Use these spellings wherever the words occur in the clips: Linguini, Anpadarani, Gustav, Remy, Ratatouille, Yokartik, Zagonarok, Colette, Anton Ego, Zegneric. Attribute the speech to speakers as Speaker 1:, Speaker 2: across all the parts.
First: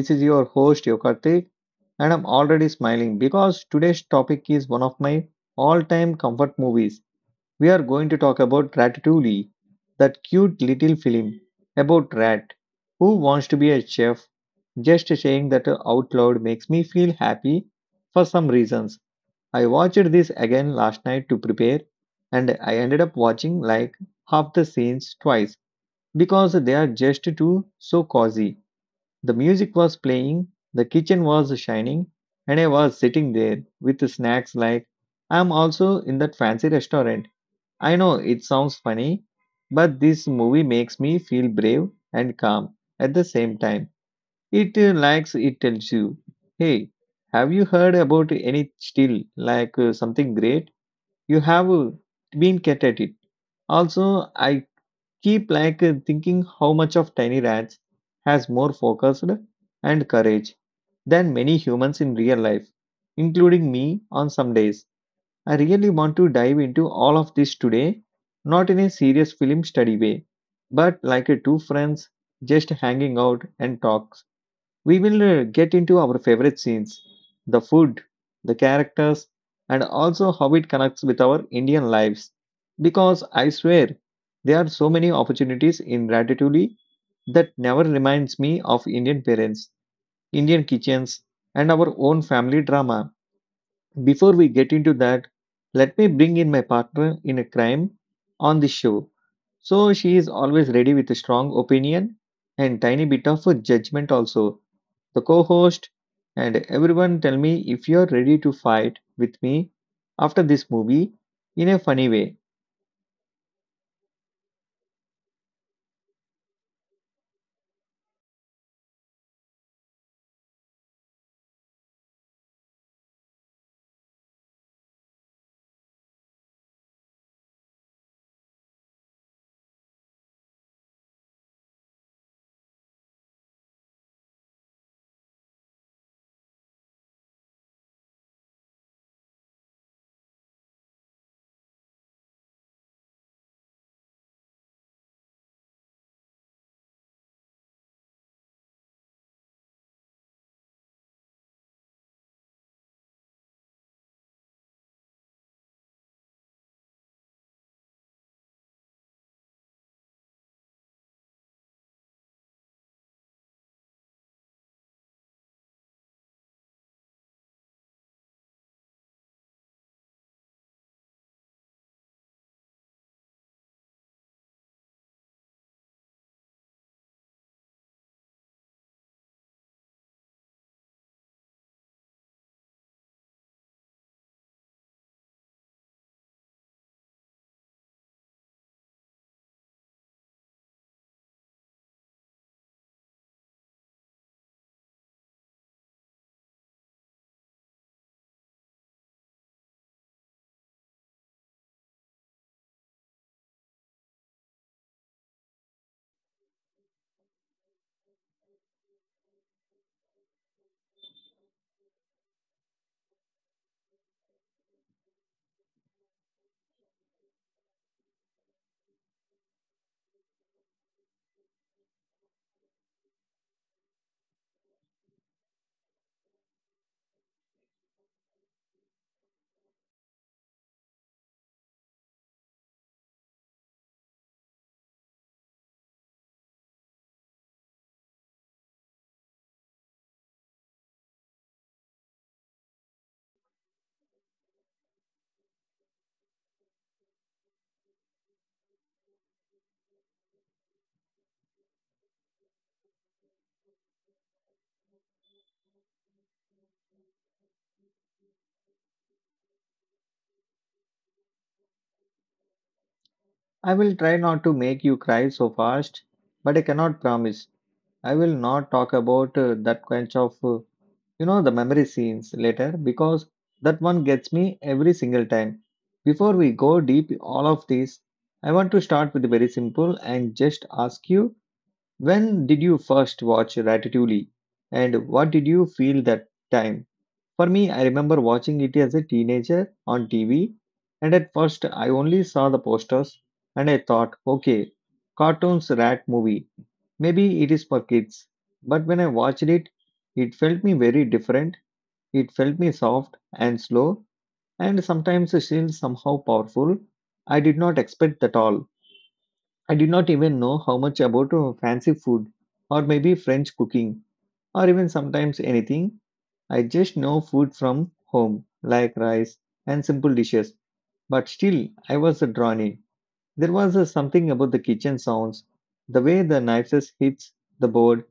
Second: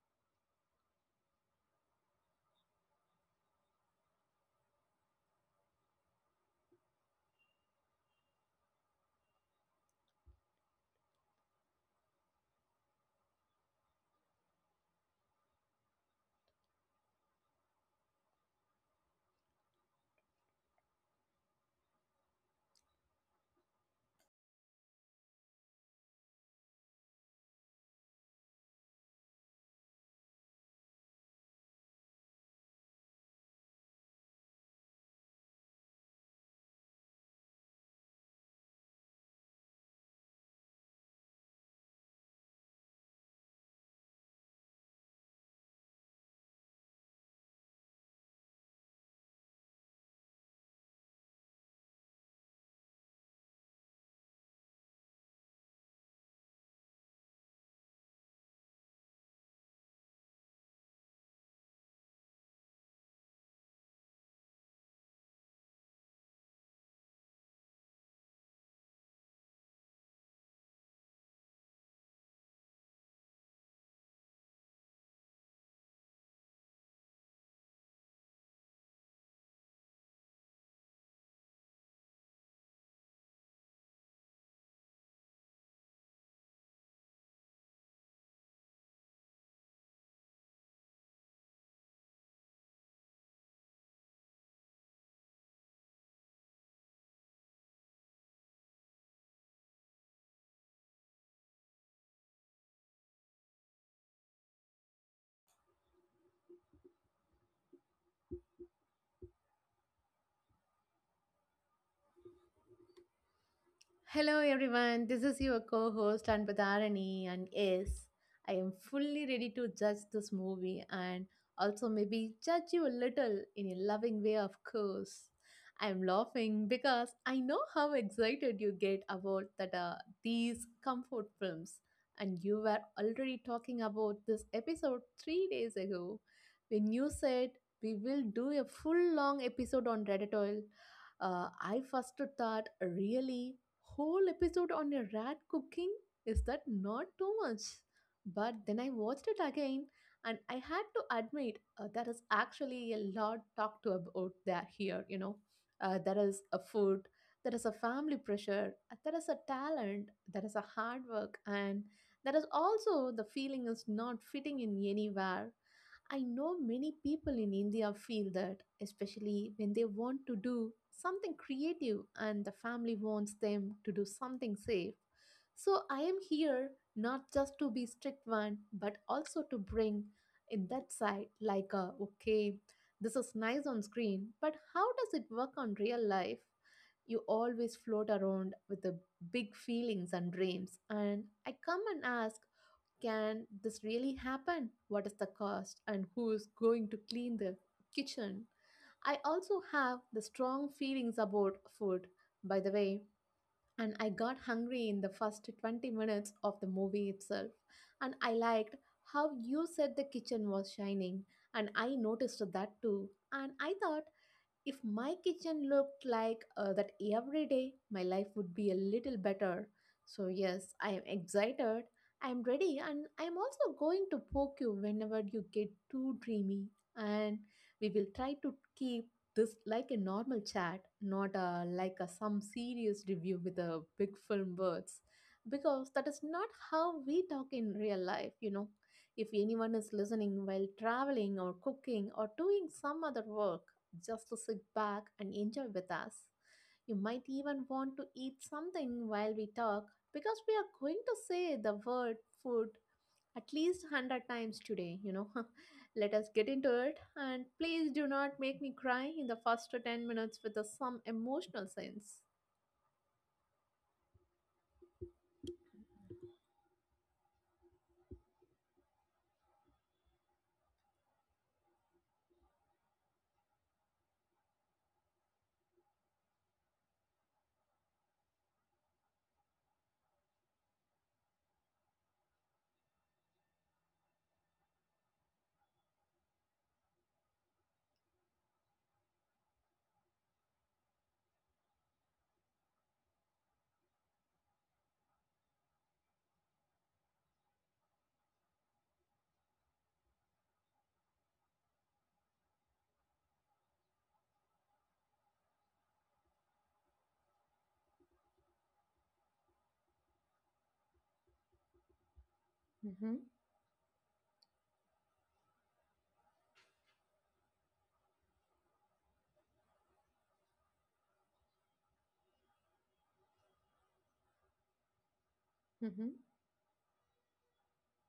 Speaker 1: This is your host Yokartik, and I'm already smiling because today's topic is one of my all time comfort movies. We are going to talk about Ratatouille, that cute little film about rat who wants to be a chef. Just saying that out loud makes me feel happy for some reasons. I watched this again last night to prepare, and I ended up watching like half the scenes twice because they are just too so cozy. The music was playing, the kitchen was shining, and I was sitting there with snacks like I'm also in that fancy restaurant. I know it sounds funny, but this movie makes me feel brave and calm at the same time. It likes it tells you, hey, have you heard about any still like something great? You have been cat at it. Also, I keep like thinking how much of tiny rats has more focused and courage than many humans in real life including me on some days. I really want to dive into all of this today, not in a serious film study way, but like a two friends just hanging out and talk. We will get into our favorite scenes, the food, the characters, and also how it connects with our Indian lives. Because I swear, there are so many opportunities in Ratatouille that never reminds me of Indian parents, Indian kitchens, and our own family drama. Before we get into that, let me bring in my partner in a crime on the show. So she is always ready with a strong opinion and tiny bit of a judgment also the co host, and everyone tell me if you're ready to fight with me after this movie in a funny way.
Speaker 2: Hello, everyone. This is your co host, Anpadarani. And yes, I am fully ready to judge this movie and also maybe judge you a little in a loving way, of course. I am laughing because I know how excited you get about that these comfort films. And you were already talking about this episode 3 days ago when you said we will do a full long episode on Reddit Oil. I first thought, really? Whole episode on a rat cooking? Is that not too much? But then I watched it again and I had to admit there is actually a lot talked to about that here, you know. There is a food, there is a family pressure, there is a talent, there is a hard work, and there is also the feeling is not fitting in anywhere. I know many people in India feel that, especially when they want to do something creative and the family wants them to do something safe. So I am here not just to be strict one, but also to bring in that side like a okay, this is nice on screen, but how does it work on real life? You always float around with the big feelings and dreams, and I come and ask, can this really happen? What is the cost, and who is going to clean the kitchen? I also have the strong feelings about food, by the way, and I got hungry in the first 20 minutes of the movie itself. And I liked how you said the kitchen was shining, and I noticed that too. And I thought if my kitchen looked like that every day, my life would be a little better. So, yes, I am excited. I am ready, and I am also going to poke you whenever you get too dreamy. And we will try to keep this like a normal chat, not like some serious review with a big film words, because that is not how we talk in real life, you know, if anyone is listening while traveling or cooking or doing some other work, just to sit back and enjoy with us. You might even want to eat something while we talk because we are going to say the word food at least 100 times today, you know. Let us get into it and please do not make me cry in the first 10 minutes with some emotional sense.
Speaker 1: I will try not to make you cry so fast, but I cannot promise. I will not talk about that kind of the memory scenes later because that one gets me every single time. Before we go deep all of this, I want to start with very simple and just ask you when did you first watch Ratatouille and what did you feel that time? For me, I remember watching it as a teenager on TV, and at first I only saw the posters and I thought, okay, cartoons rat movie. Maybe it is for kids. But when I watched it, it felt me very different. It felt me soft and slow and sometimes still somehow powerful. I did not expect at all. I did not even know how much about fancy food or maybe
Speaker 2: Mm-hmm.
Speaker 1: French cooking or even sometimes anything. I just know food from home, like rice and simple dishes, but still I was drawn in. There was a something about the kitchen sounds, the
Speaker 2: Mm-hmm.
Speaker 1: way the knives hits the board,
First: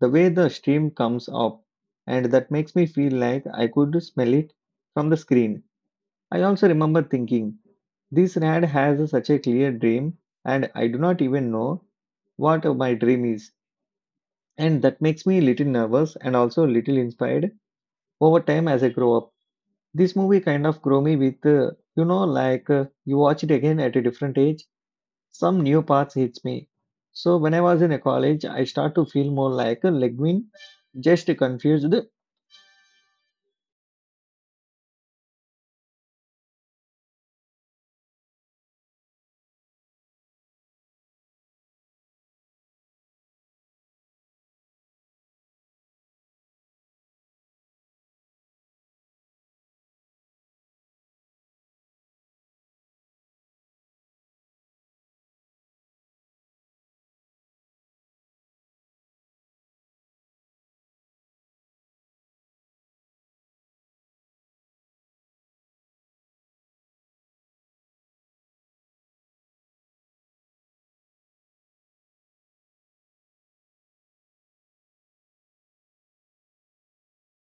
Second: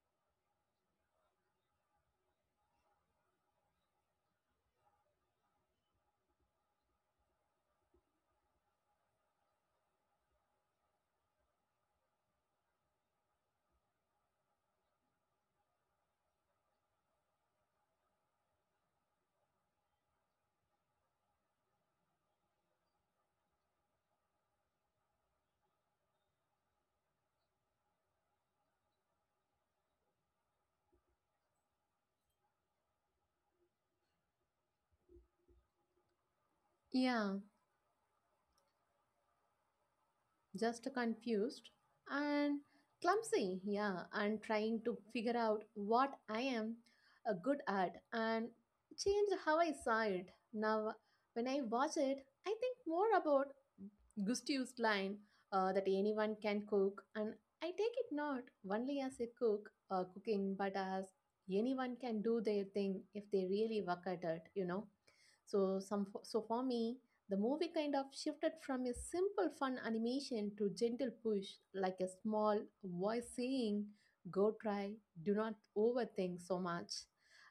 Speaker 1: the way the steam comes up, and that makes me feel like I could smell it from the screen. I also remember thinking, this rad has such a clear dream, and I do not even know what my dream is. And that makes me a little nervous and also a little inspired over time as I grow up. This movie kind of grew me with, like you watch it again at a different age, some new parts hits me. So when I was in a college, I start to feel more like a Leguin, just confused.
Speaker 2: Yeah, just confused and clumsy, yeah, and trying to figure out what I am good at and change how I saw it. Now, when I watch it, I think more about Gustav's line that anyone can cook, and I take it not only as a cooking, but as anyone can do their thing if they really work at it, you know. So for me, the movie kind of shifted from a simple fun animation to gentle push, like a small voice saying, go try, do not overthink so much.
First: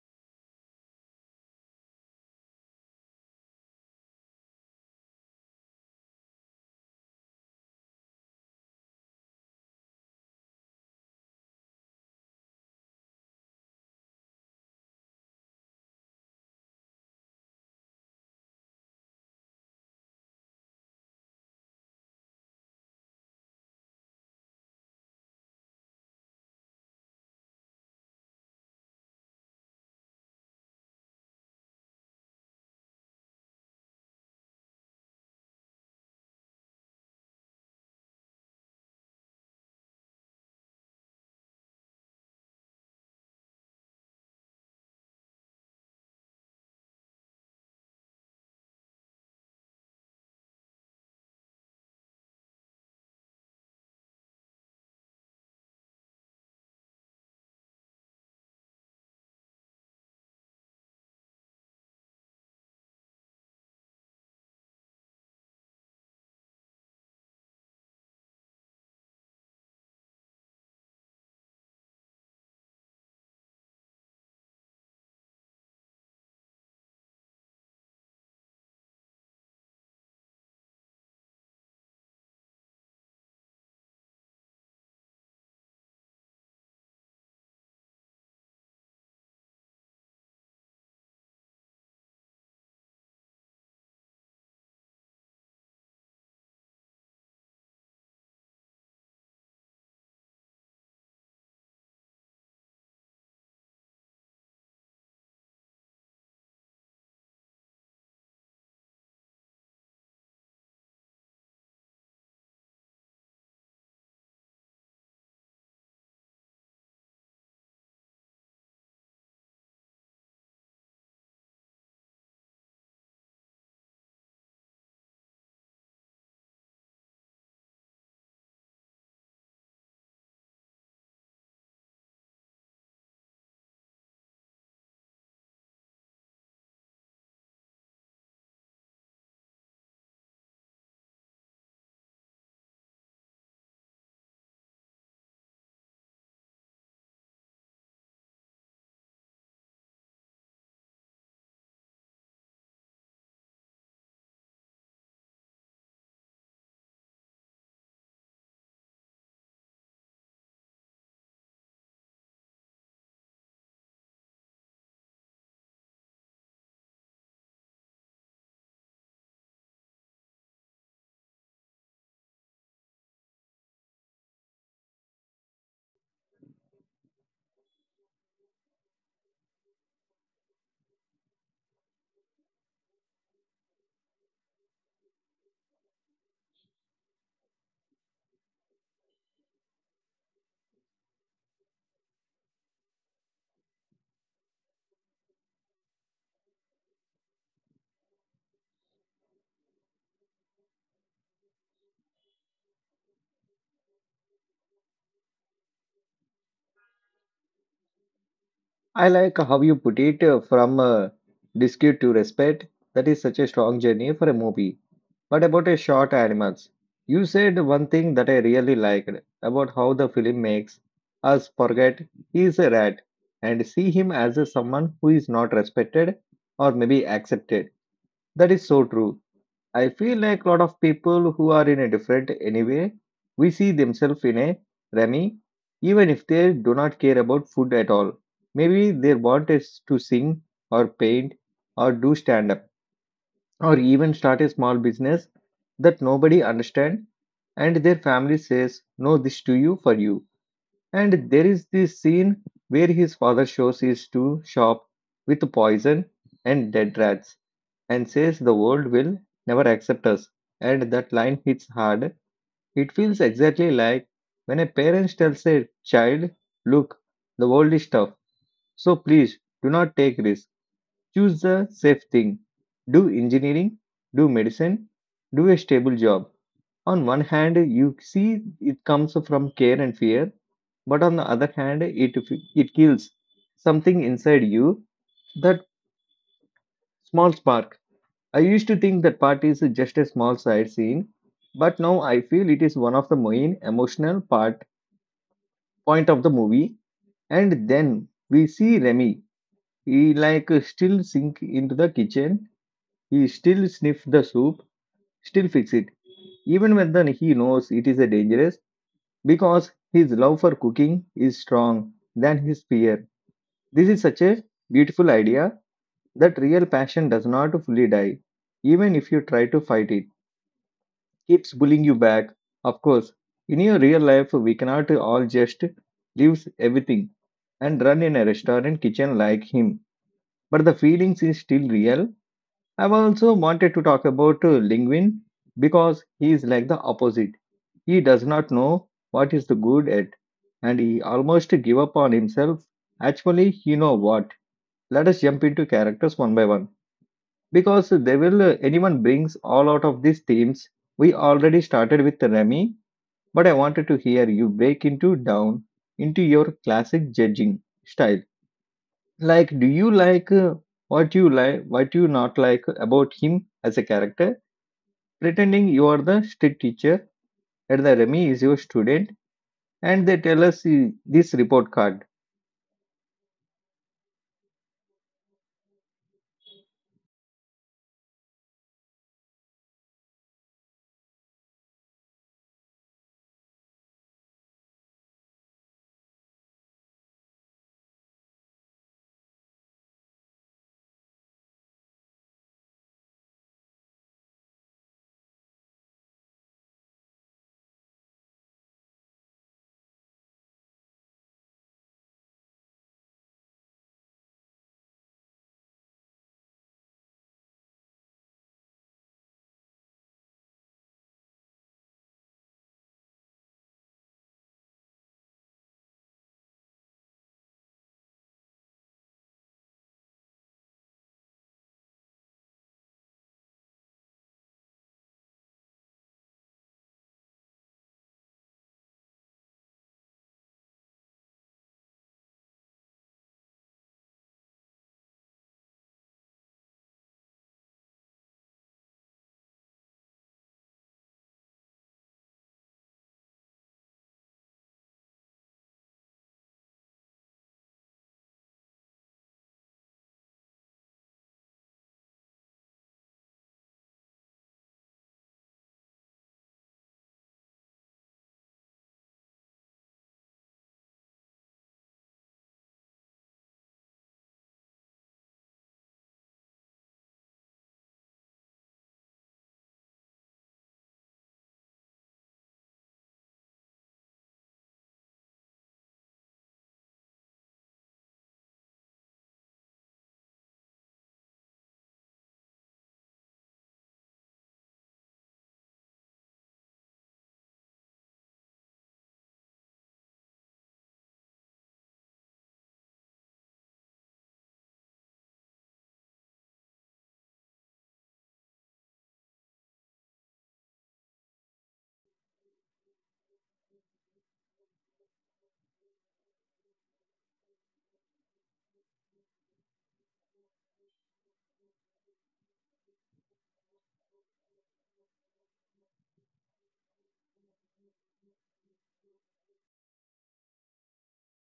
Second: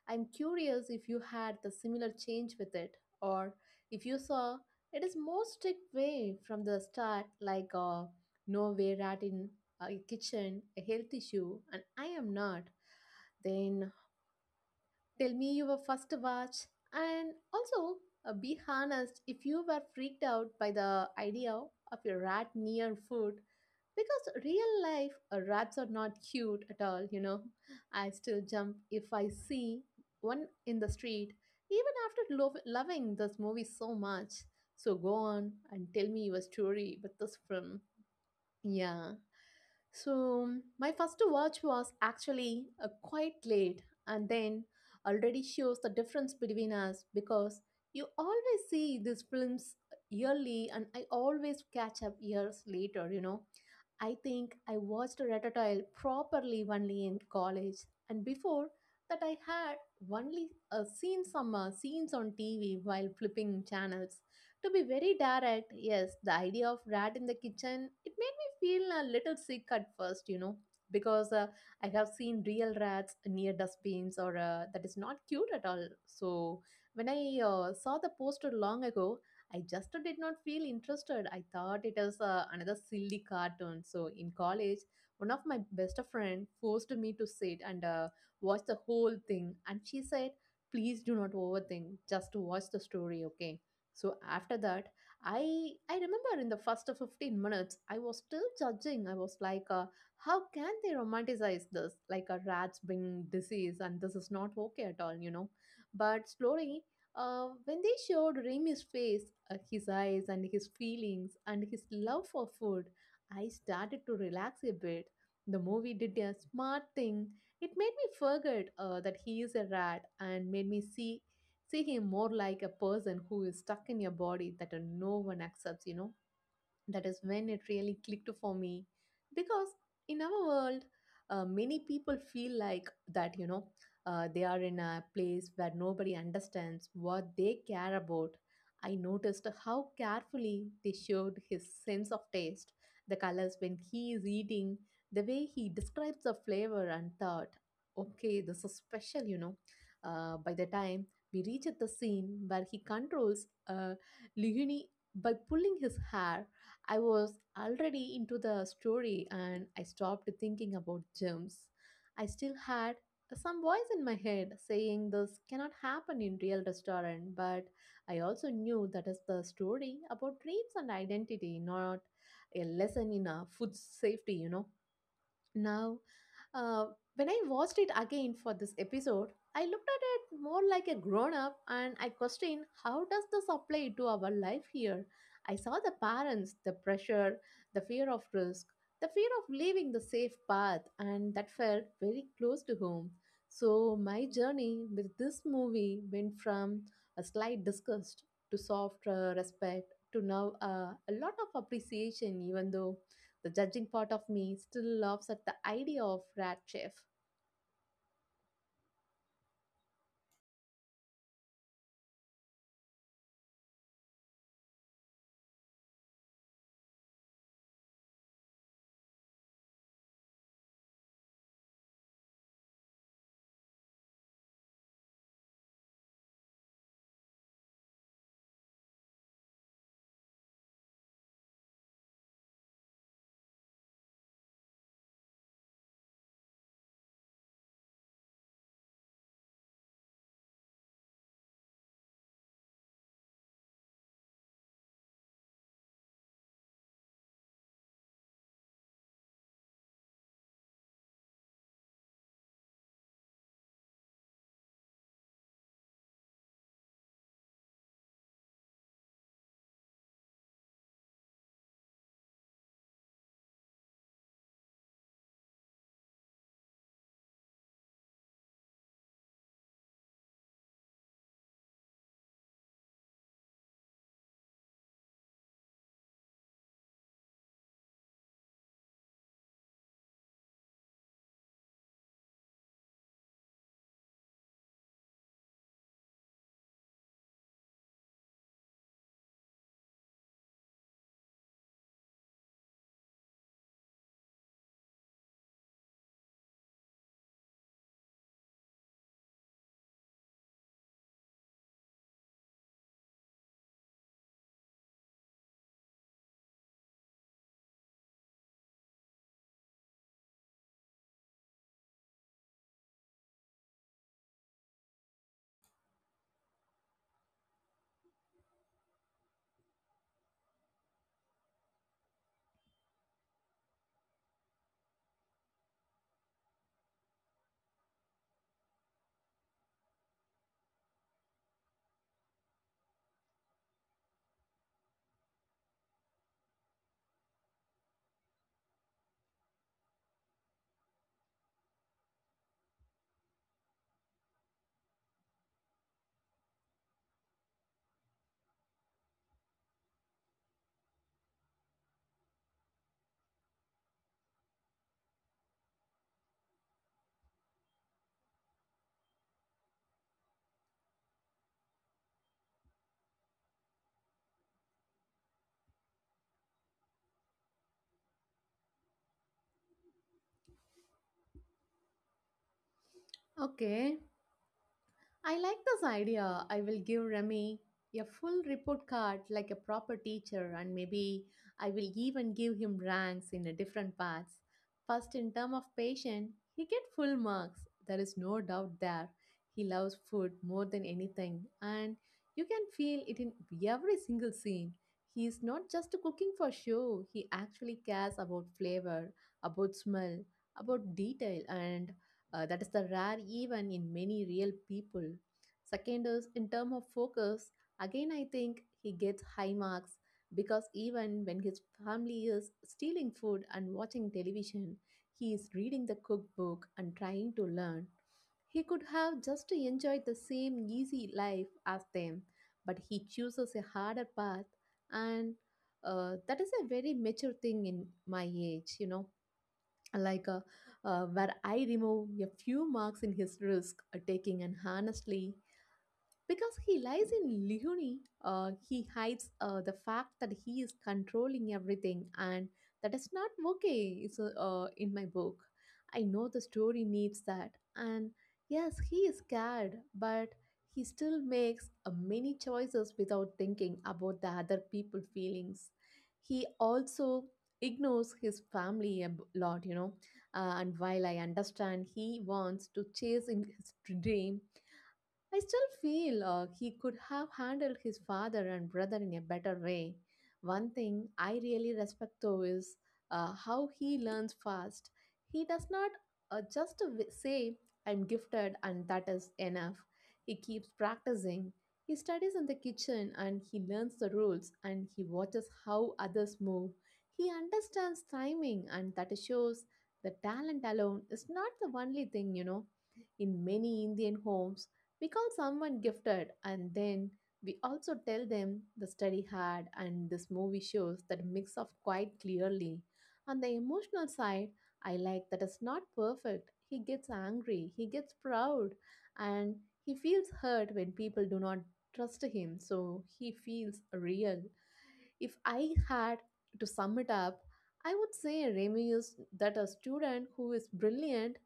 Speaker 2: I'm curious if you had the similar change with it, or if you saw it is more strict way from the start, like a nowhere rat in a kitchen, a health issue, and I am not. Then tell me your first watch. And also, be honest if you were freaked out by the idea of a rat near food, because real life rats are not cute at all, you know. I still jump if I see one in the street, even after loving this movie so much. So go on and tell me your story with this film. Yeah. So my first watch was actually quite late, and then already shows the difference between us because you always see these films yearly and I always catch up years later, you know. I think I watched Ratatouille properly only in college, and before that I had only seen some scenes on TV while flipping channels. To be very direct, yes, the idea of rat in the kitchen, it made me feel a little sick at first, you know, because I have seen real rats near dustbins or that is not cute at all. So when I saw the poster long ago, I just did not feel interested. I thought it was another silly cartoon. So in college, one of my best friend forced me to sit and watch the whole thing, and she said, "Please do not overthink. Just to watch the story, okay?" So after that, I remember in the first 15 minutes, I was still judging. I was like, how can they romanticize this? Like a rat's being disease, and this is not okay at all, you know. But slowly, when they showed Remy's face, his eyes, and his feelings, and his love for food, I started to relax a bit. The movie did a smart thing. It made me forget that he is a rat and made me see him more like a person who is stuck in your body that no one accepts, you know, that is when it really clicked for me because in our world many people feel like that, you know, they are in a place where nobody understands what they care about. I noticed how carefully they showed his sense of taste, the colors when he is eating, the way he describes the flavor, and thought okay this is special, you know. By the time we reach at the scene where he controls Lihuni by pulling his hair, I was already into the story and I stopped thinking about germs. I still had some voice in my head saying this cannot happen in real restaurant, but I also knew that is the story about dreams and identity, not a lesson in food safety, you know. Now, uh, when I watched it again for this episode, I looked at it more like a grown up and I questioned how does this apply to our life here? I saw the parents, the pressure, the fear of risk, the fear of leaving the safe path, and that felt very close to home. So, my journey with this movie went from a slight disgust to soft respect to now a lot of appreciation, even though the judging part of me still laughs at the idea of rat chef.
Speaker 1: I like how you put it from dispute to respect. That is such a strong journey for a movie. But about a short animals, you said one thing that I really liked about how the film makes us forget he is a rat and see him as a someone who is not respected or maybe accepted. That is so true. I feel like a lot of people who are in a different anyway, we see themselves in a Remy, even if they do not care about food at all. Maybe they want us to sing or paint or do stand up or even start a small business that nobody understands and their family says no this to you for you. And there is this scene where his father shows his to shop with poison and dead rats and says the world will never accept us. And that line hits hard. It feels exactly like when a parent tells a child, look, the world is tough, so please do not take risks. Choose the safe thing. Do engineering, do medicine, do a stable job. On one hand, you see it comes from care and fear, but on the other hand, it kills something inside you, that small spark. I used to think that part is just a small side scene, but now I feel it is one of the main emotional part point of the movie. And then we see Remy. He like still sink into the kitchen. He still sniff the soup. Still fix it. Even when then he knows it is a dangerous because his love for cooking is strong than his fear. This is such a beautiful idea that real passion does not fully die, even if you try to fight it. Keeps bullying you back. Of course, in your real life, we cannot all just leaves everything and run in a restaurant kitchen like him. But the feelings is still real. I've also wanted to talk about Lingwin because he is like the opposite. He does not know what is the good at, and he almost give up on himself. Actually, you know what? Let us jump into characters one by one because they will. Anyone brings all out of these themes. We already started with Remy, but I wanted to hear you break into down into your classic judging style. Like, do you like what you like, what you not like about him as a character? Pretending you are the strict teacher and the Remy is your student, and they tell us this report card.
Speaker 2: Okay, I like this idea. I will give Remy a full report card like a proper teacher, and maybe I will even give him ranks in a different paths. First, in term of patient, he get full marks. There is no doubt there. He loves food more than anything, and you can feel it in every single scene. He is not just cooking for show. He actually cares about flavor, about smell, about detail, and that is the rare even in many real people. Second is in term of focus. Again, I think he gets high marks because even when his family is stealing food and watching television, he is reading the cookbook and trying to learn. He could have just enjoyed the same easy life as them, but he chooses a harder path, and that is a very mature thing in my age, you know, like uh, where I remove a few marks in his risk taking, and honestly, because he lies in Leonie, he hides the fact that he is controlling everything, and that is not okay. It's in my book. I know the story needs that, and yes, he is scared, but he still makes many choices without thinking about the other people's feelings. He also ignores his family a lot, you know. And while I understand he wants to chase in his dream, I still feel he could have handled his father and brother in a better way. One thing I really respect though is how he learns fast. He does not just say, I'm gifted and that is enough. He keeps practicing. He studies in the kitchen and he learns the rules and he watches how others move. He understands timing and that shows the talent alone is not the only thing, you know. In many Indian homes, we call someone gifted and then we also tell them the study hard and this movie shows that mix of quite clearly. On the emotional side, I like that it's not perfect. He gets angry, he gets proud, and he feels hurt when people do not trust him, so he feels real. If I had to sum it up, I would say Remy is that a student who is brilliant,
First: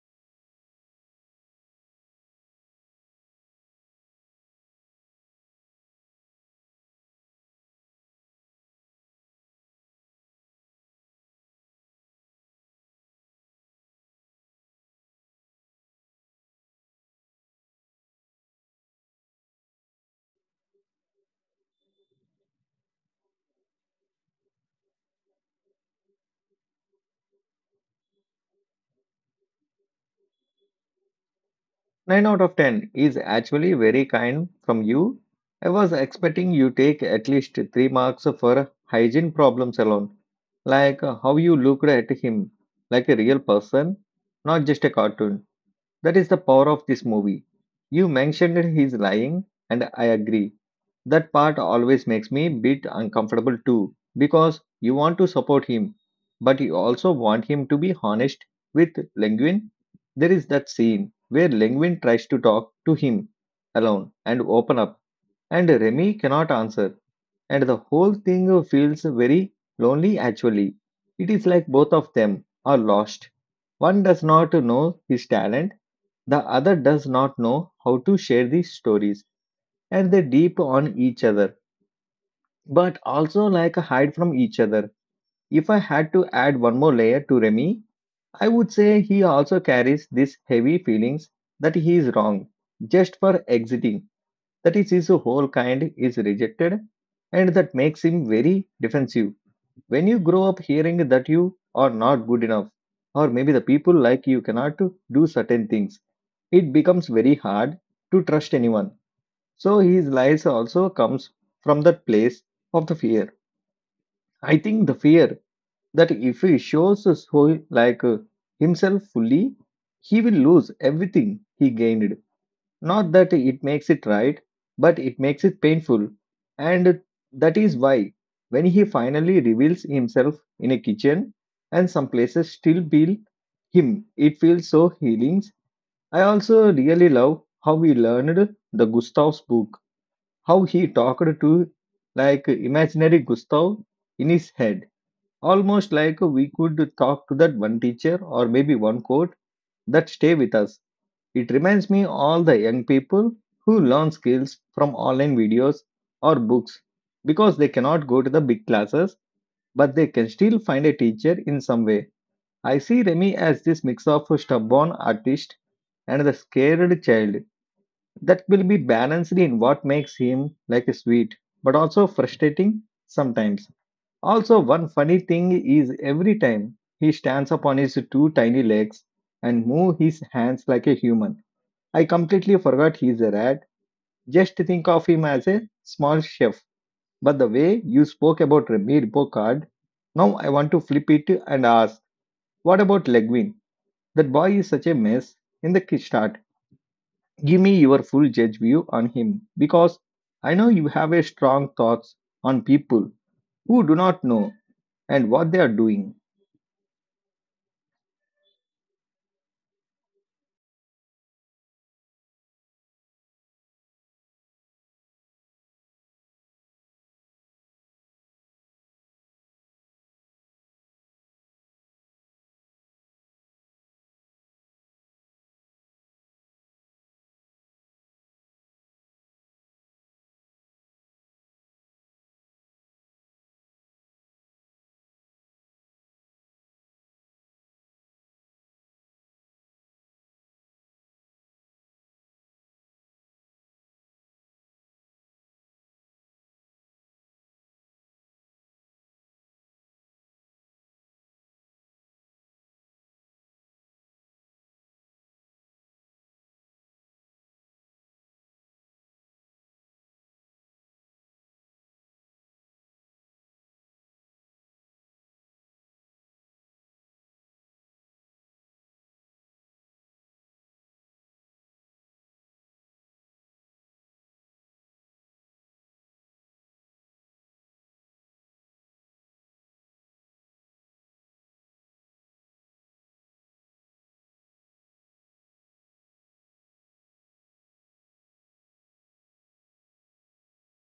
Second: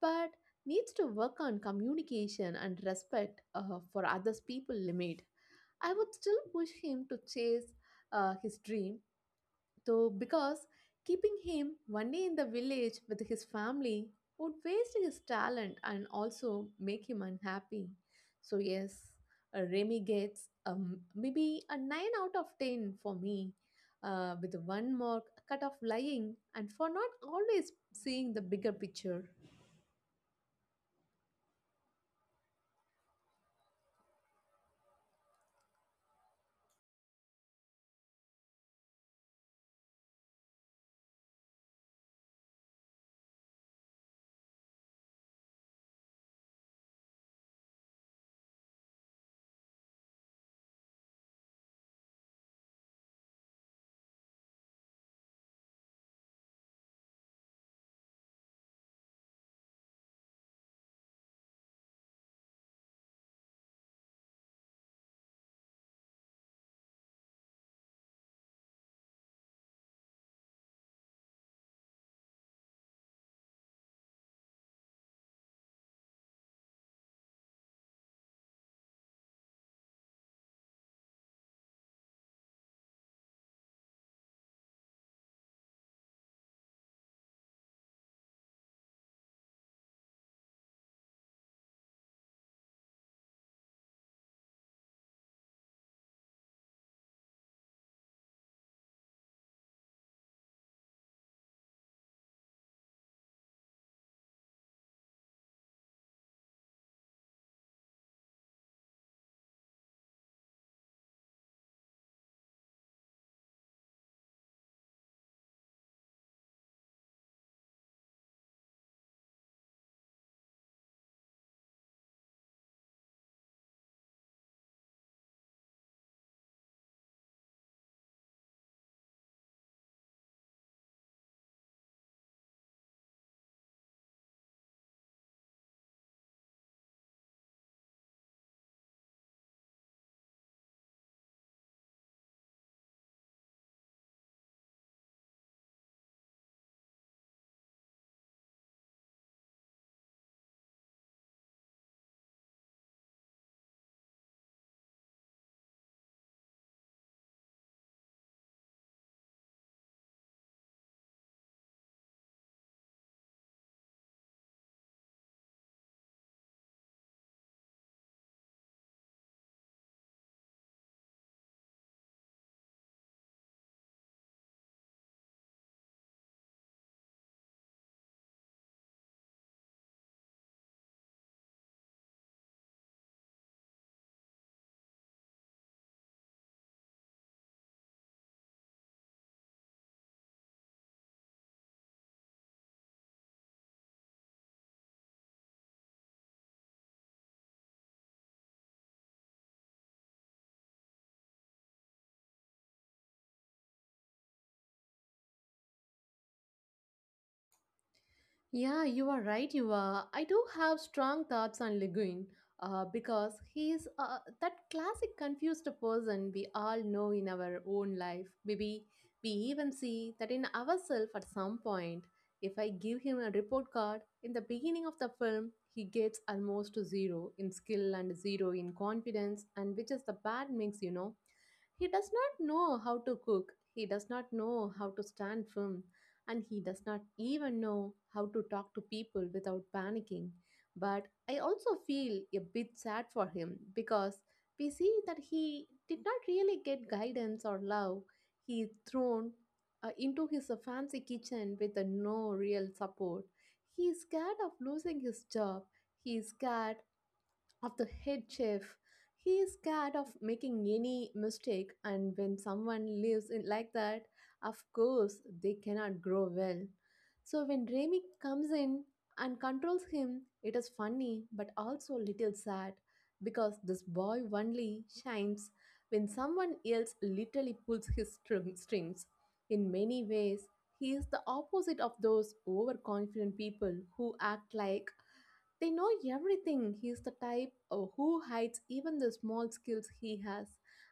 Speaker 2: but needs to work on communication and respect for others people limit. I would still push him to chase his dream though, because keeping him only in the village with his family would waste his talent and also make him unhappy. So yes, Remy gets maybe a 9 out of 10 for me, with one more cut of lying and for not always seeing the bigger picture.
Speaker 1: 9 out of 10 is actually very kind from you. I was expecting you take at least 3 marks for hygiene problems alone. Like how you looked at him like a real person, not just a cartoon. That is the power of this movie. You mentioned that he's lying, and I agree. That part always makes me a bit uncomfortable too, because you want to support him, but you also want him to be honest with Lenguin. There is that scene where Lenguin tries to talk to him alone and open up, and Remy cannot answer, and the whole thing feels very lonely actually. It is like both of them are lost. One does not know his talent, the other does not know how to share these stories, and they deep on each other, but also like hide from each other. If I had to add one more layer to Remy, I would say he also carries this heavy feelings that he is wrong just for exiting. That is, his whole kind is rejected and that makes him very defensive. When you grow up hearing that you are not good enough or maybe the people like you cannot do certain things, it becomes very hard to trust anyone. So his lies also comes from that place of the fear. I think the fear that if he shows his whole like himself fully, he will lose everything he gained. Not that it makes it right, but it makes it painful. And that is why, when he finally reveals himself in a kitchen and some places still bill him, it feels so healing. I also really love how we learned the Gustav's book, how he talked to like imaginary Gustav in his head, almost like we could talk to that one teacher or maybe one quote that stay with us. It reminds me all the young people who learn skills from online videos or books because they cannot go to the big classes, but they can still find a teacher in some way. I see Remy as this mix of a stubborn artist and the scared child that will be balanced in what makes him like a sweet but also frustrating sometimes. Also one funny thing is every time he stands up on his two tiny legs and move his hands like a human, I completely forgot he's a rat. Just think of him as a small chef. But the way you spoke about Remy Bocard, now I want to flip it and ask, what about Legwin? That boy is such a mess in the kickstart. Give me your full judge view on him because I know you have a strong thoughts on people who do not know and what they are doing.
Speaker 2: Yeah, you are right. You are. I do have strong thoughts on Leguin because he is that classic confused person we all know in our own life. Maybe we even see that in ourselves at some point. If I give him a report card in the beginning of the film, he gets almost to zero in skill and zero in confidence, and which is the bad mix, you know. He does not know how to cook. He does not know how to stand firm, and he does not even know how to talk to people without panicking. But I also feel a bit sad for him because we see that he did not really get guidance or love. He is thrown into his fancy kitchen with no real support. He is scared of losing his job. He is scared of the head chef. He is scared of making any mistake, and when someone lives in like that, of course, they cannot grow well. So when Remy comes in and controls him, it is funny but also a little sad because this boy only shines when someone else literally pulls his strings. In many ways, he is the opposite of those overconfident people who act like they know everything. He is the type who hides even the small skills he has.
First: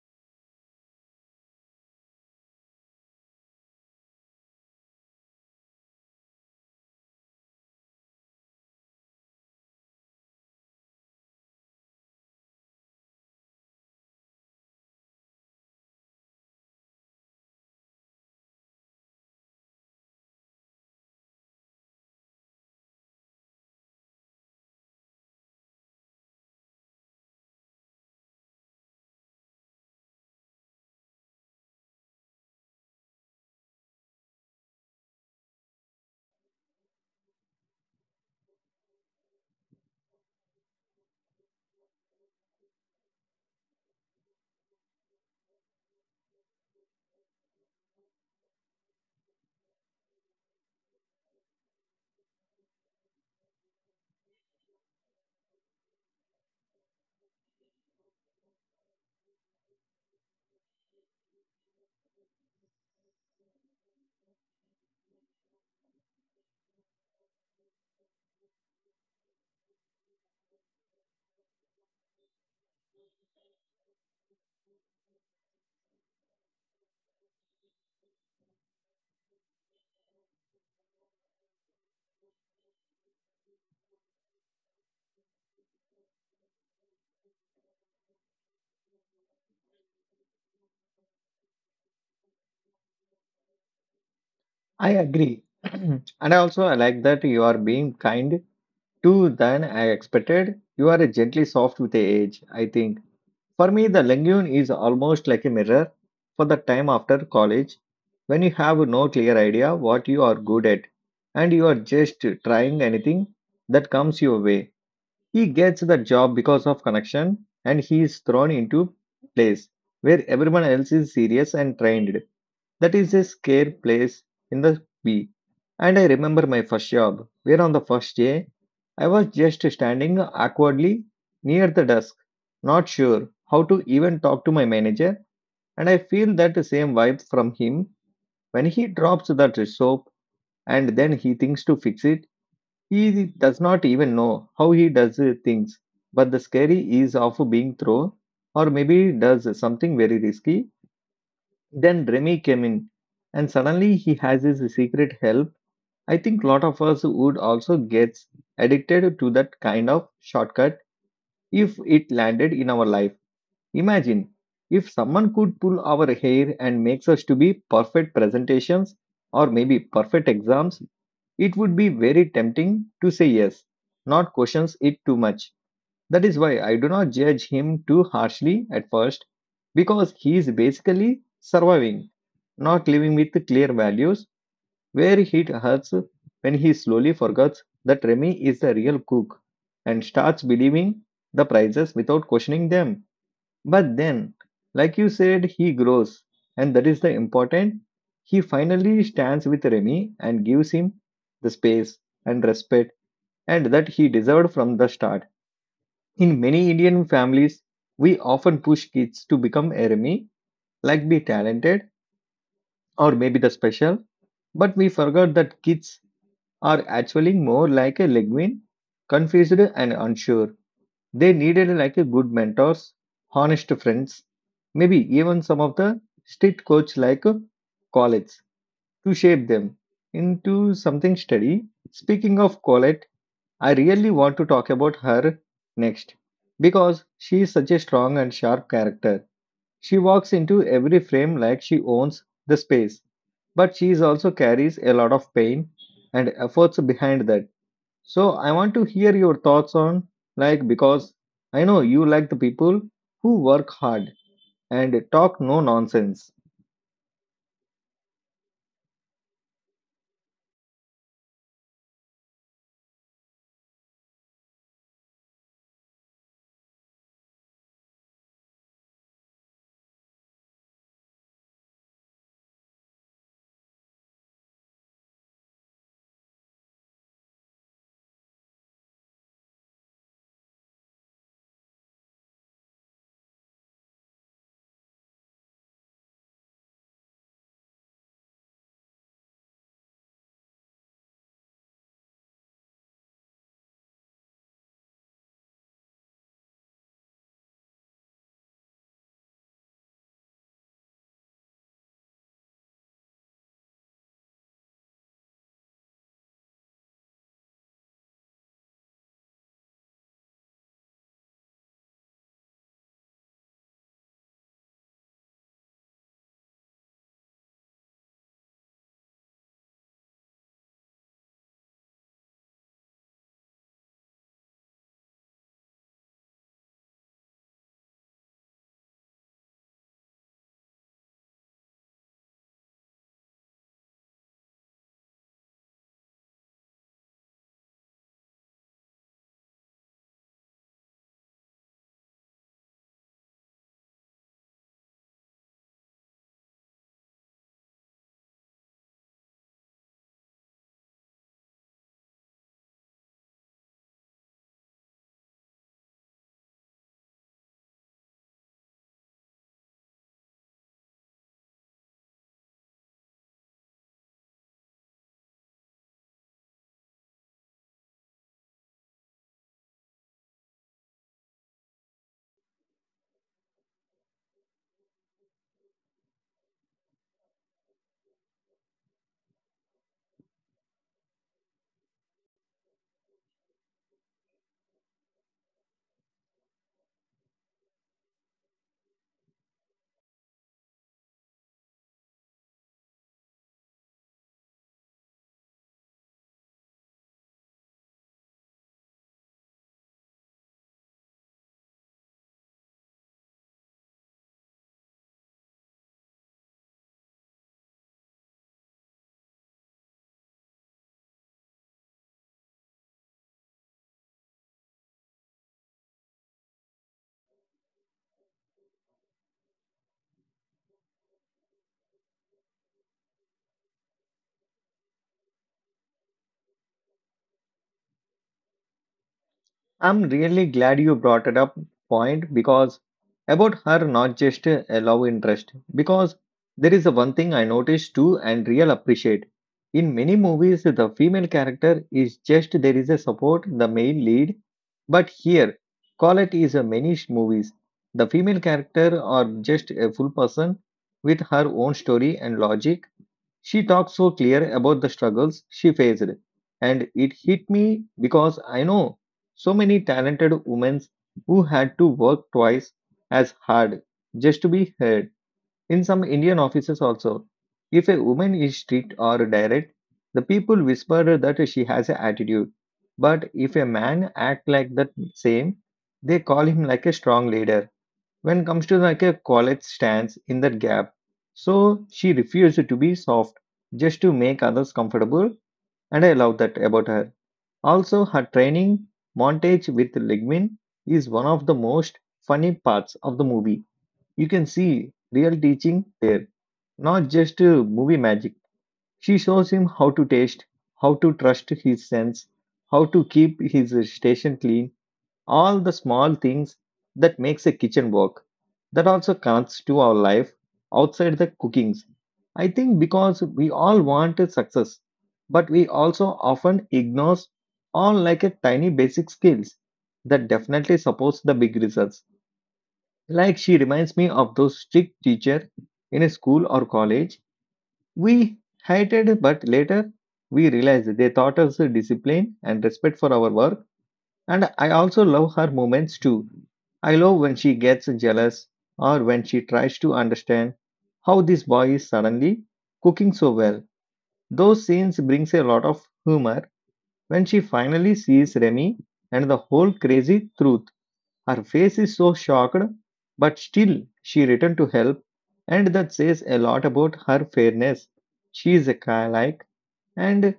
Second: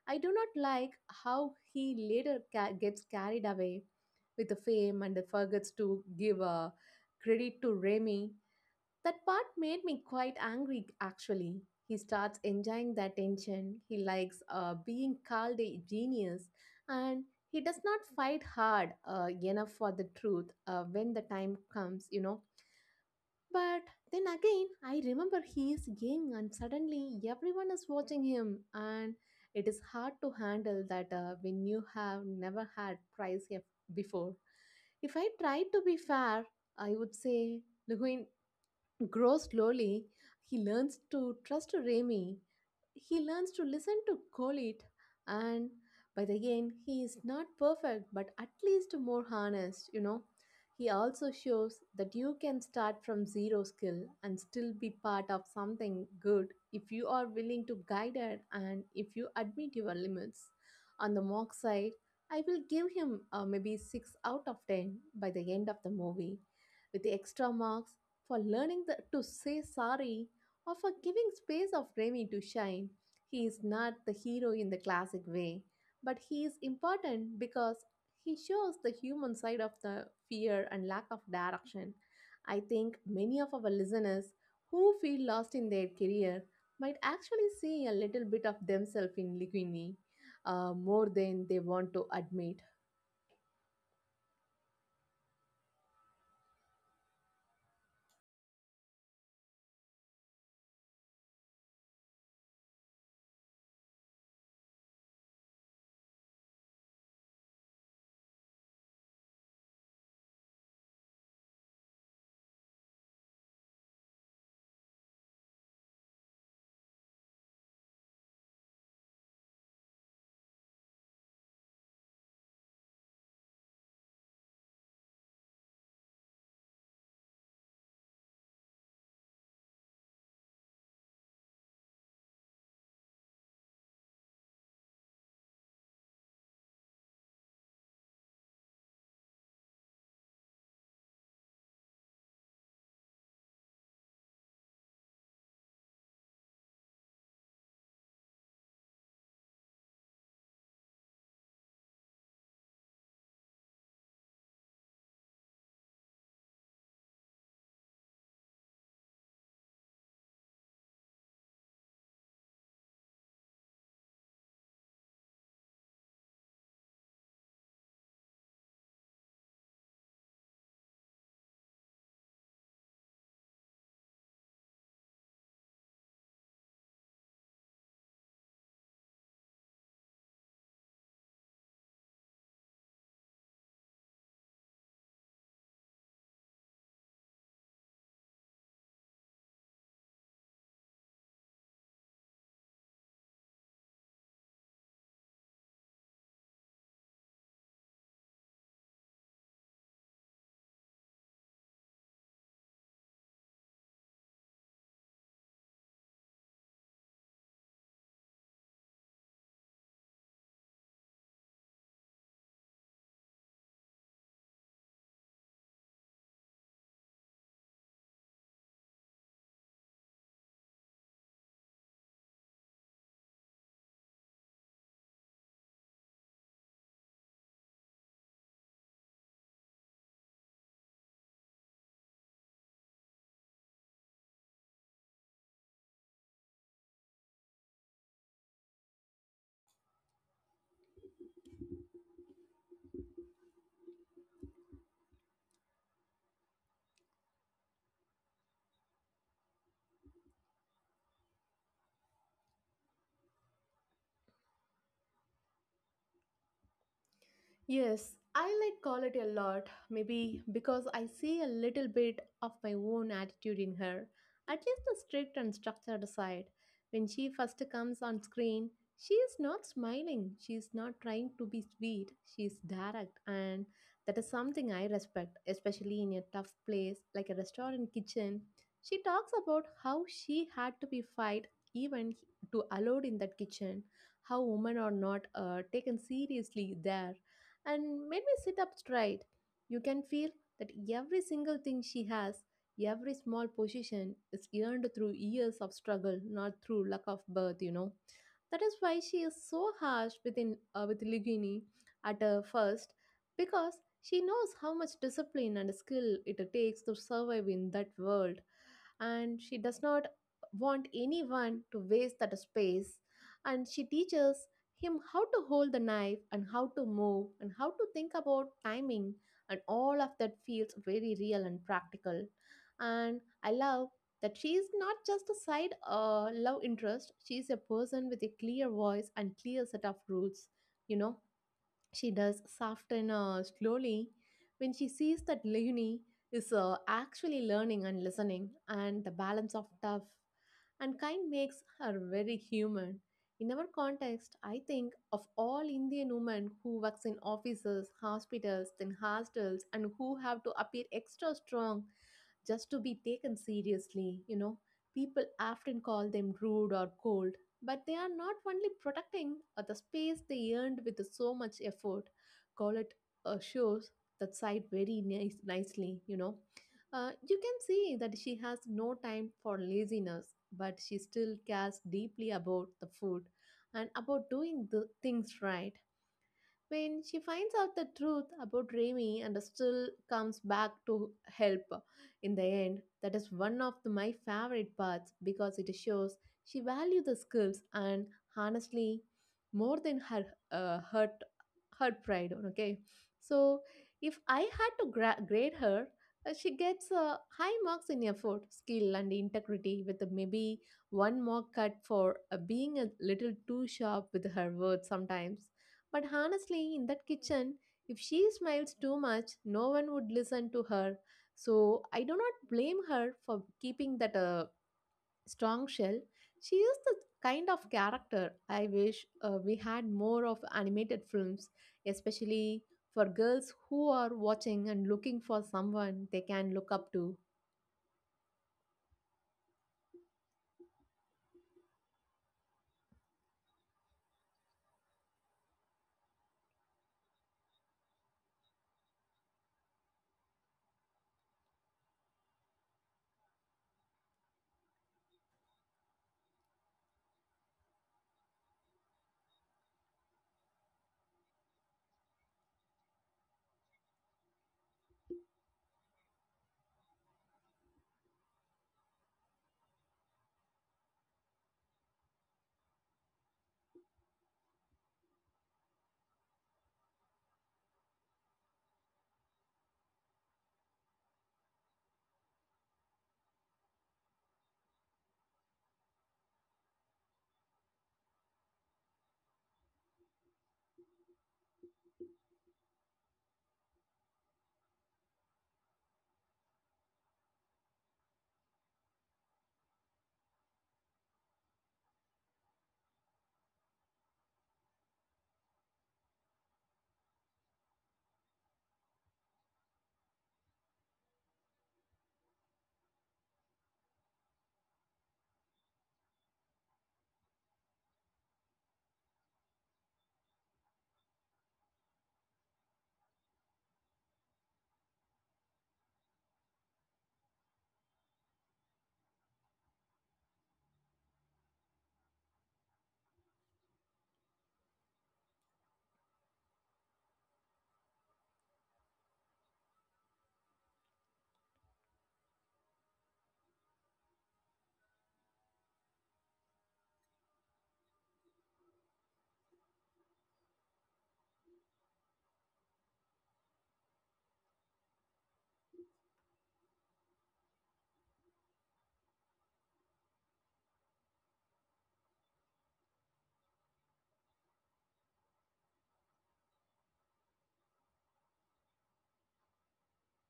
Speaker 2: I do not like how he later gets carried away with the fame and forgets to give credit to Remy. That part made me quite angry actually. He starts enjoying the attention. He likes being called a genius, and he does not fight hard enough for the truth when the time comes, you know. But then again, I remember he is young and suddenly everyone is watching him, and it is hard to handle that when you have never had prize yet before. If I tried to be fair, I would say, look, grow slowly. He learns to trust Remy. He learns to listen to Kolit. And by the end, he is not perfect, but at least more honest, you know. He also shows that you can start from zero skill and still be part of something good if you are willing to guide it and if you admit your limits. On the mock side, I will give him maybe 6 out of 10 by the end of the movie, with the extra marks for learning the, to say sorry or for giving space of Remy to shine. He is not the hero in the classic way, but he is important because he shows the human side of the fear and lack of direction. I think many of our listeners who feel lost in their career might actually see a little bit of themselves in Ligwini, more than they want to admit.
Speaker 1: I agree. And I also I like that you are being kind Two than I expected. You are gently soft with age, I think. For me, the Langoon is almost like a mirror for the time after college when you have no clear idea what you are good at and you are just trying anything that comes your way. He gets the job because of connection and he is thrown into place where everyone else is serious and trained. That is a scare place in the B. And I remember my first job, where on the first day, I was just standing awkwardly near the desk, not sure how to even talk to my manager. And I feel that same vibe from him when he drops that soap and then he thinks to fix it. He does not even know how he does things. But the scary is of being thrown or maybe does something very risky then Remy came in, and suddenly he has his secret help. I think lot of us would also get addicted to that kind of shortcut if it landed in our life. Imagine if someone could pull our hair and makes us to be perfect presentations or maybe perfect exams, it would be very tempting to say yes, not questions it too much. That is why I do not judge him too harshly at first because he is basically surviving not living with clear values, where it hurts when he slowly forgets that Remy is the real cook and starts believing the prices without questioning them. But then, like you said, he grows, and that is the important. He finally stands with Remy and gives him the space and respect and that he deserved from the start. In many Indian families, we often push kids to become a Remy, like be talented or maybe the special. But we forgot that kids are actually more like a legume, confused and unsure. They needed like a good mentors, honest friends, maybe even some of the street coach like a college to shape them into something steady. Speaking of Colette, I really want to talk about her next because she is such a strong and sharp character. She walks into every frame like she owns the space, but she is also carries a lot of pain and efforts behind that. So I want to hear your thoughts on, like, because I know you like the people who work hard and talk no nonsense.
Speaker 2: Yes, I like quality a lot, maybe because I see a little bit of my own attitude in her, at least the strict and structured side. When she first comes on screen, she is not smiling, she is not trying to be sweet, she is direct, and that is something I respect, especially in a tough place like a restaurant kitchen. She talks about how she had to be fight even to allowed in that kitchen, how women are not taken seriously there, and made me sit up straight. You can feel that every single thing she has, every small position, is earned through years of struggle, not through luck of birth, you know. That is why she is so harsh within, with Ligini at first, because she knows how much discipline and skill it takes to survive in that world, and she does not want anyone to waste that space. And she teaches him how to hold the knife and how to move and how to think about timing, and all of that feels very real and practical. And I love that she is not just a side love interest. She is a person with a clear voice and clear set of rules, you know. She does soften slowly when she sees that Leonie is actually learning and listening, and the balance of tough and kind makes her very human. In our context, I think of all Indian women who works in offices, hospitals, then hostels, and who have to appear extra strong just to be taken seriously. You know, people often call them rude or cold, but they are not only protecting the space they earned with so much effort. Collett shows that side very nicely, you know. You can see that she has no time for laziness, but she still cares deeply about the food and about doing the things right. When she finds out the truth about Remy and still comes back to help in the end, that is one of my favorite parts, because it shows she values the skills and honestly more than her hurt, her pride. Okay, so if I had to grade her, she gets high marks in effort, skill, and integrity, with maybe one more cut for being a little too sharp with her words sometimes. But honestly, in that kitchen, if she smiles too much, no one would listen to her. So I do not blame her for keeping that strong shell. She is the kind of character I wish we had more of animated films, especially for girls who are watching and looking for someone they can look up to.
Speaker 1: I'm really glad you brought it up point because about her not just a love interest because there is a one thing I noticed too and real appreciate. In many movies the female character is just there is a support the male lead but here call it is a many movies the female character are just a full person with her own story and logic. She talked so clear about the struggles she faced, and it hit me because I know so many talented women who had to work twice as hard just to be heard. In some Indian offices, also, if a woman is strict or direct, the people whisper that she has an attitude. But if a man act like that same, they call him like a strong leader when comes to like a college stands in that gap. So she refused to be soft just to make others comfortable, and I love that about her. Also, her training montage with Ligmin is one of the most funny parts of the movie. You can see real teaching there, not just movie magic. She shows him how to taste, how to trust his sense, how to keep his station clean, all the small things that makes a kitchen work. That also connects to our life outside the cookings. I think because we all want a success, but we also often ignore all like a tiny basic skills that definitely supports the big results. Like she reminds me of those strict teacher in a school or college we hated but later we realized they taught us discipline and respect for our work. And I also love her moments too. I love when she gets jealous or when she tries to understand how this boy is suddenly cooking so well. Those scenes brings a lot of humor when she finally sees Remy and the whole crazy truth. Her face is so shocked, but still she returned to help, and that says a lot about her fairness. She is a like and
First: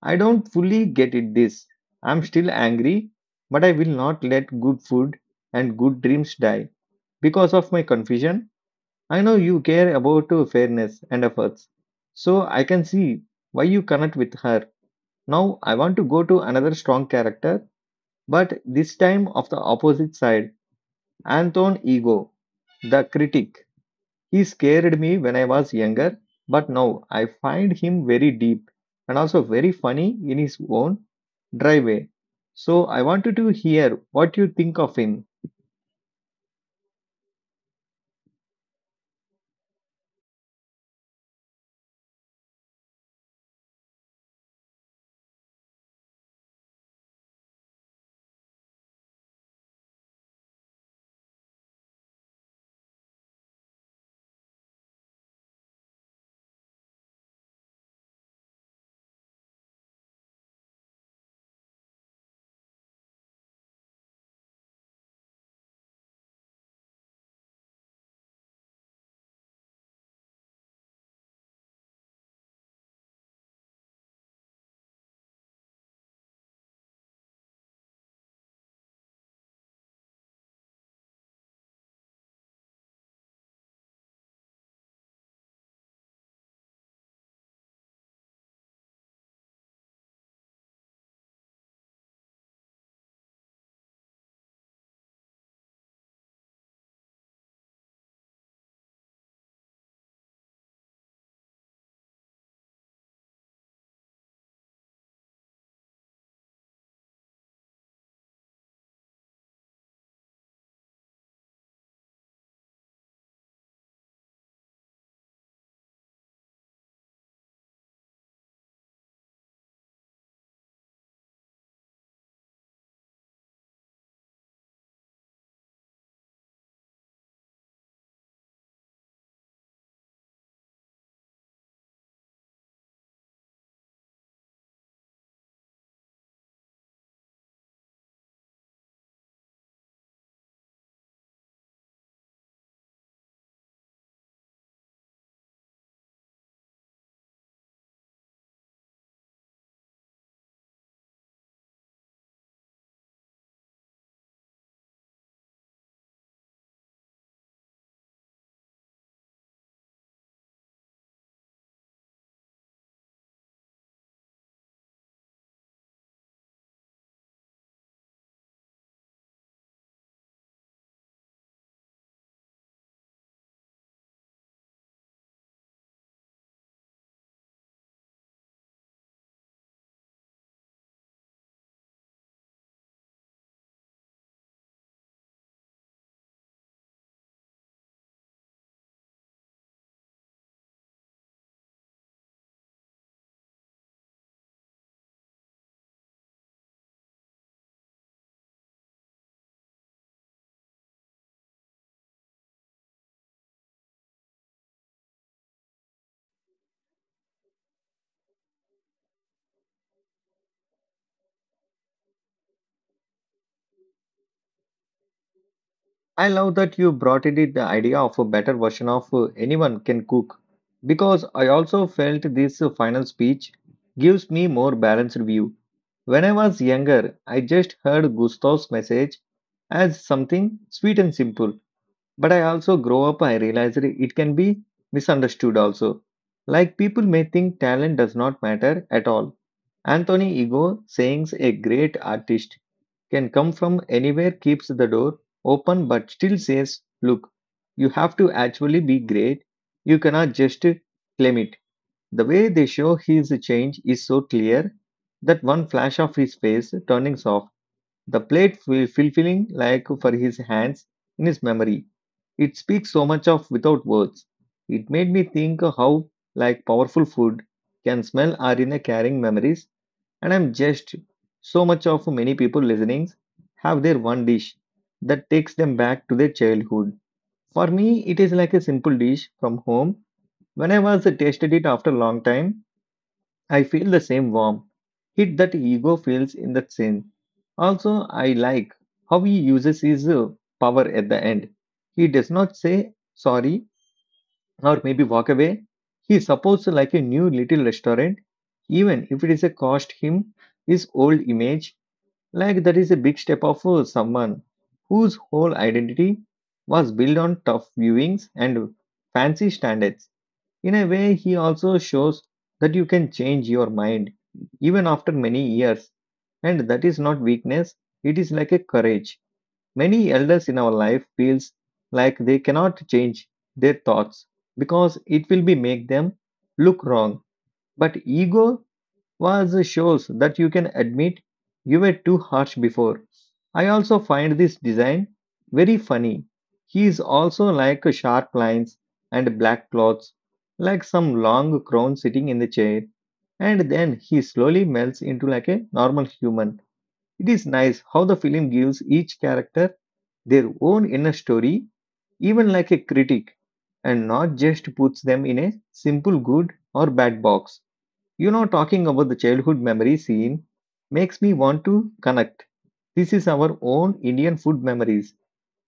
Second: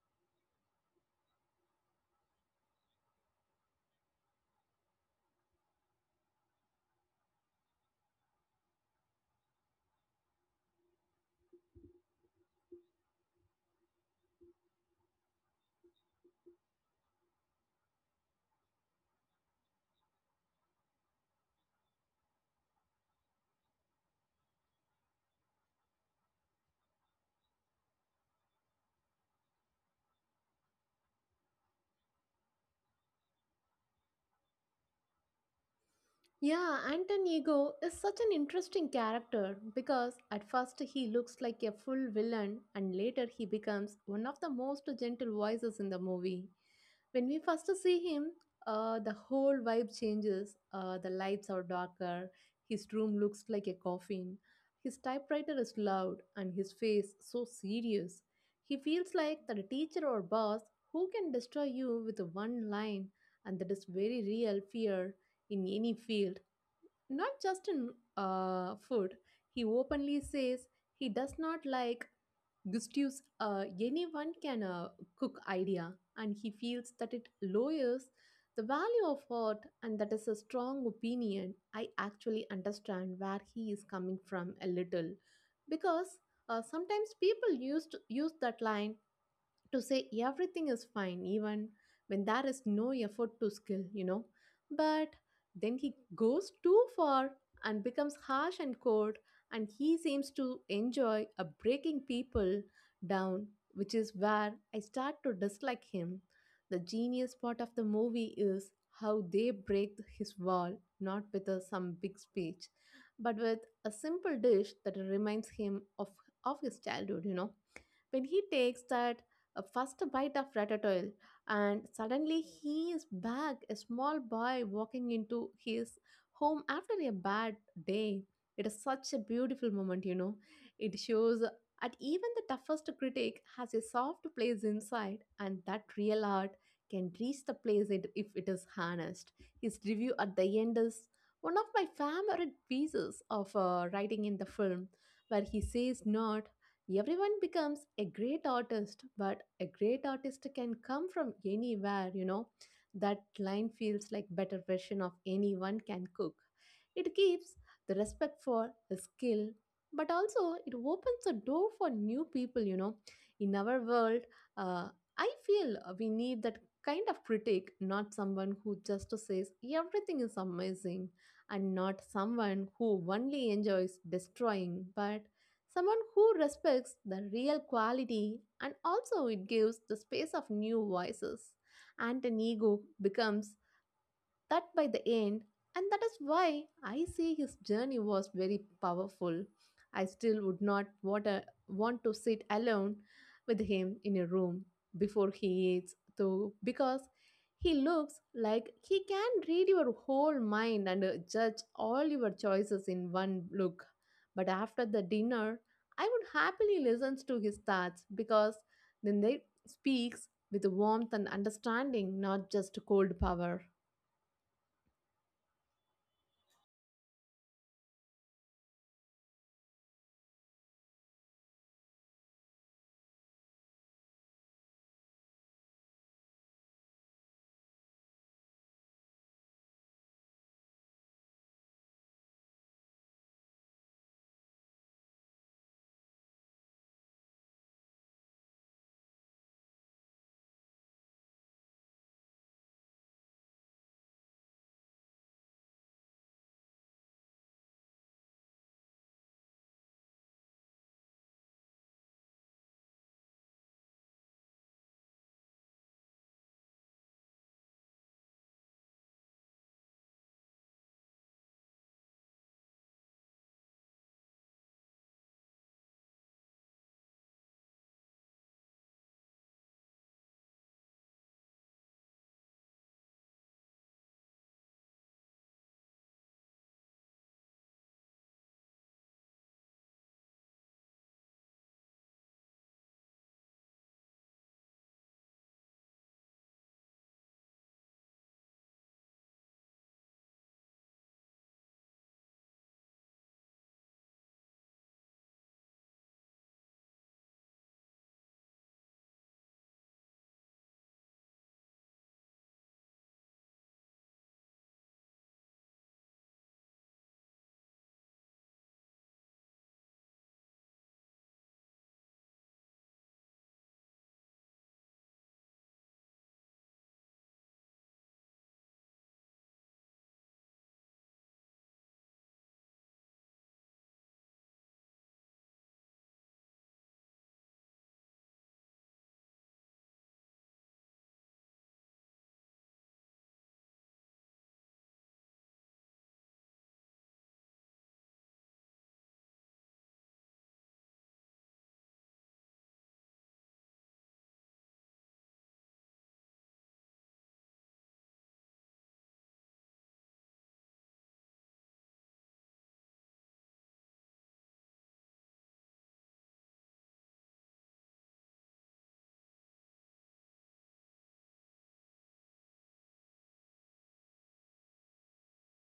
Speaker 1: I don't fully get it this. I'm still angry, but I will not let good food and good dreams die because of my confusion. I know you care about fairness and efforts, so I can see why you connect with her. Now I want to go to another strong character, but this time of the opposite side, Anton Ego, the critic. He scared me when I was younger, but now I find him very deep and also very funny in his own dry way. So I wanted to hear what you think of him.
Speaker 2: Yeah, Anton Ego is such an interesting character because at first he looks like a full villain and later he becomes one of the most gentle voices in the movie. When we first see him, the whole vibe changes. The lights are darker, his room looks like a coffin, his typewriter is loud, and his face so serious. He feels like the teacher or boss who can destroy you with one line, and that is very real fear in any field, not just in food. He openly says he does not like Gustav's anyone can cook idea, and he feels that it lowers the value of art, and that is a strong opinion. I actually understand where he is coming from a little, because sometimes people use that line to say everything is fine even when there is no effort to skill, you know. But then he goes too far and becomes harsh and cold, and he seems to enjoy a breaking people down, which is where I start to dislike him. The genius part of the movie is how they break his wall, not with some big speech, but with a simple dish that reminds him of his childhood, you know. When he takes that first bite of ratatouille, and suddenly he is back, a small boy walking into his home after a bad day. It is such a beautiful moment, you know. It shows that even the toughest critic has a soft place inside, and that real art can reach the place it, if it is harnessed. His review at the end is one of my favorite pieces of writing in the film, where he says not everyone becomes a great artist, but a great artist can come from anywhere, you know. That line feels like better version of anyone can cook. It gives the respect for the skill, but also it opens a door for new people, you know. In our world, uh, I feel we need that kind of critic, not someone who just says everything is amazing, and not someone who only enjoys destroying, but someone who respects the real quality and also it gives the space of new voices. And an ego becomes that by the end. And that is why I say his journey was very powerful. I still would not want, want to sit alone with him in a room before he eats, though, because he looks like he can read your whole mind and judge all your choices in one look. But after the dinner, I would happily listen to his thoughts because then they speaks with warmth and understanding, not just cold power.
Speaker 1: I love that you brought in the idea of a better version of anyone can cook because I also felt this final speech gives me more balanced view. When I was younger, I just heard Gustav's message as something sweet and simple. But I also grow up, I realized it can be misunderstood also. Like people may think talent does not matter at all. Anthony Ego saying a great artist can come from anywhere keeps the door open but still says, look, you have to actually be great. You cannot just claim it. The way they show his change is so clear, that one flash of his face turning soft, the plate like for his hands in his memory, it speaks so much of without words. It made me think how like powerful food can smell are in a carrying memories, and I'm just so much of many people listening have their one dish that takes them back to their childhood. For me it is like a simple dish from home. When I was tasted it after a long time, I feel the same warmth. Hit that ego feels in that sense. Also I like how he uses his power at the end. He does not say sorry or maybe walk away. He supports like a new little restaurant, even if it is a cost him his old image. Like that is a big step of someone whose whole identity was built on tough viewings and fancy standards. In a way, he also shows that you can change your mind even after many years, and that is not weakness, it is like a courage. Many elders in our life feels like they cannot change their thoughts because it will be make them look wrong. But ego was shows that you can admit you were too harsh before. I also find this design very funny. He is also like sharp lines and black clothes, like some long crown sitting in the chair, and then he slowly melts into like a normal human. It is nice how the film gives each character their own inner story, even like a critic, and not just puts them in a simple good or bad box. You know, talking about the childhood memory scene makes me want to connect. This is our own Indian food memories.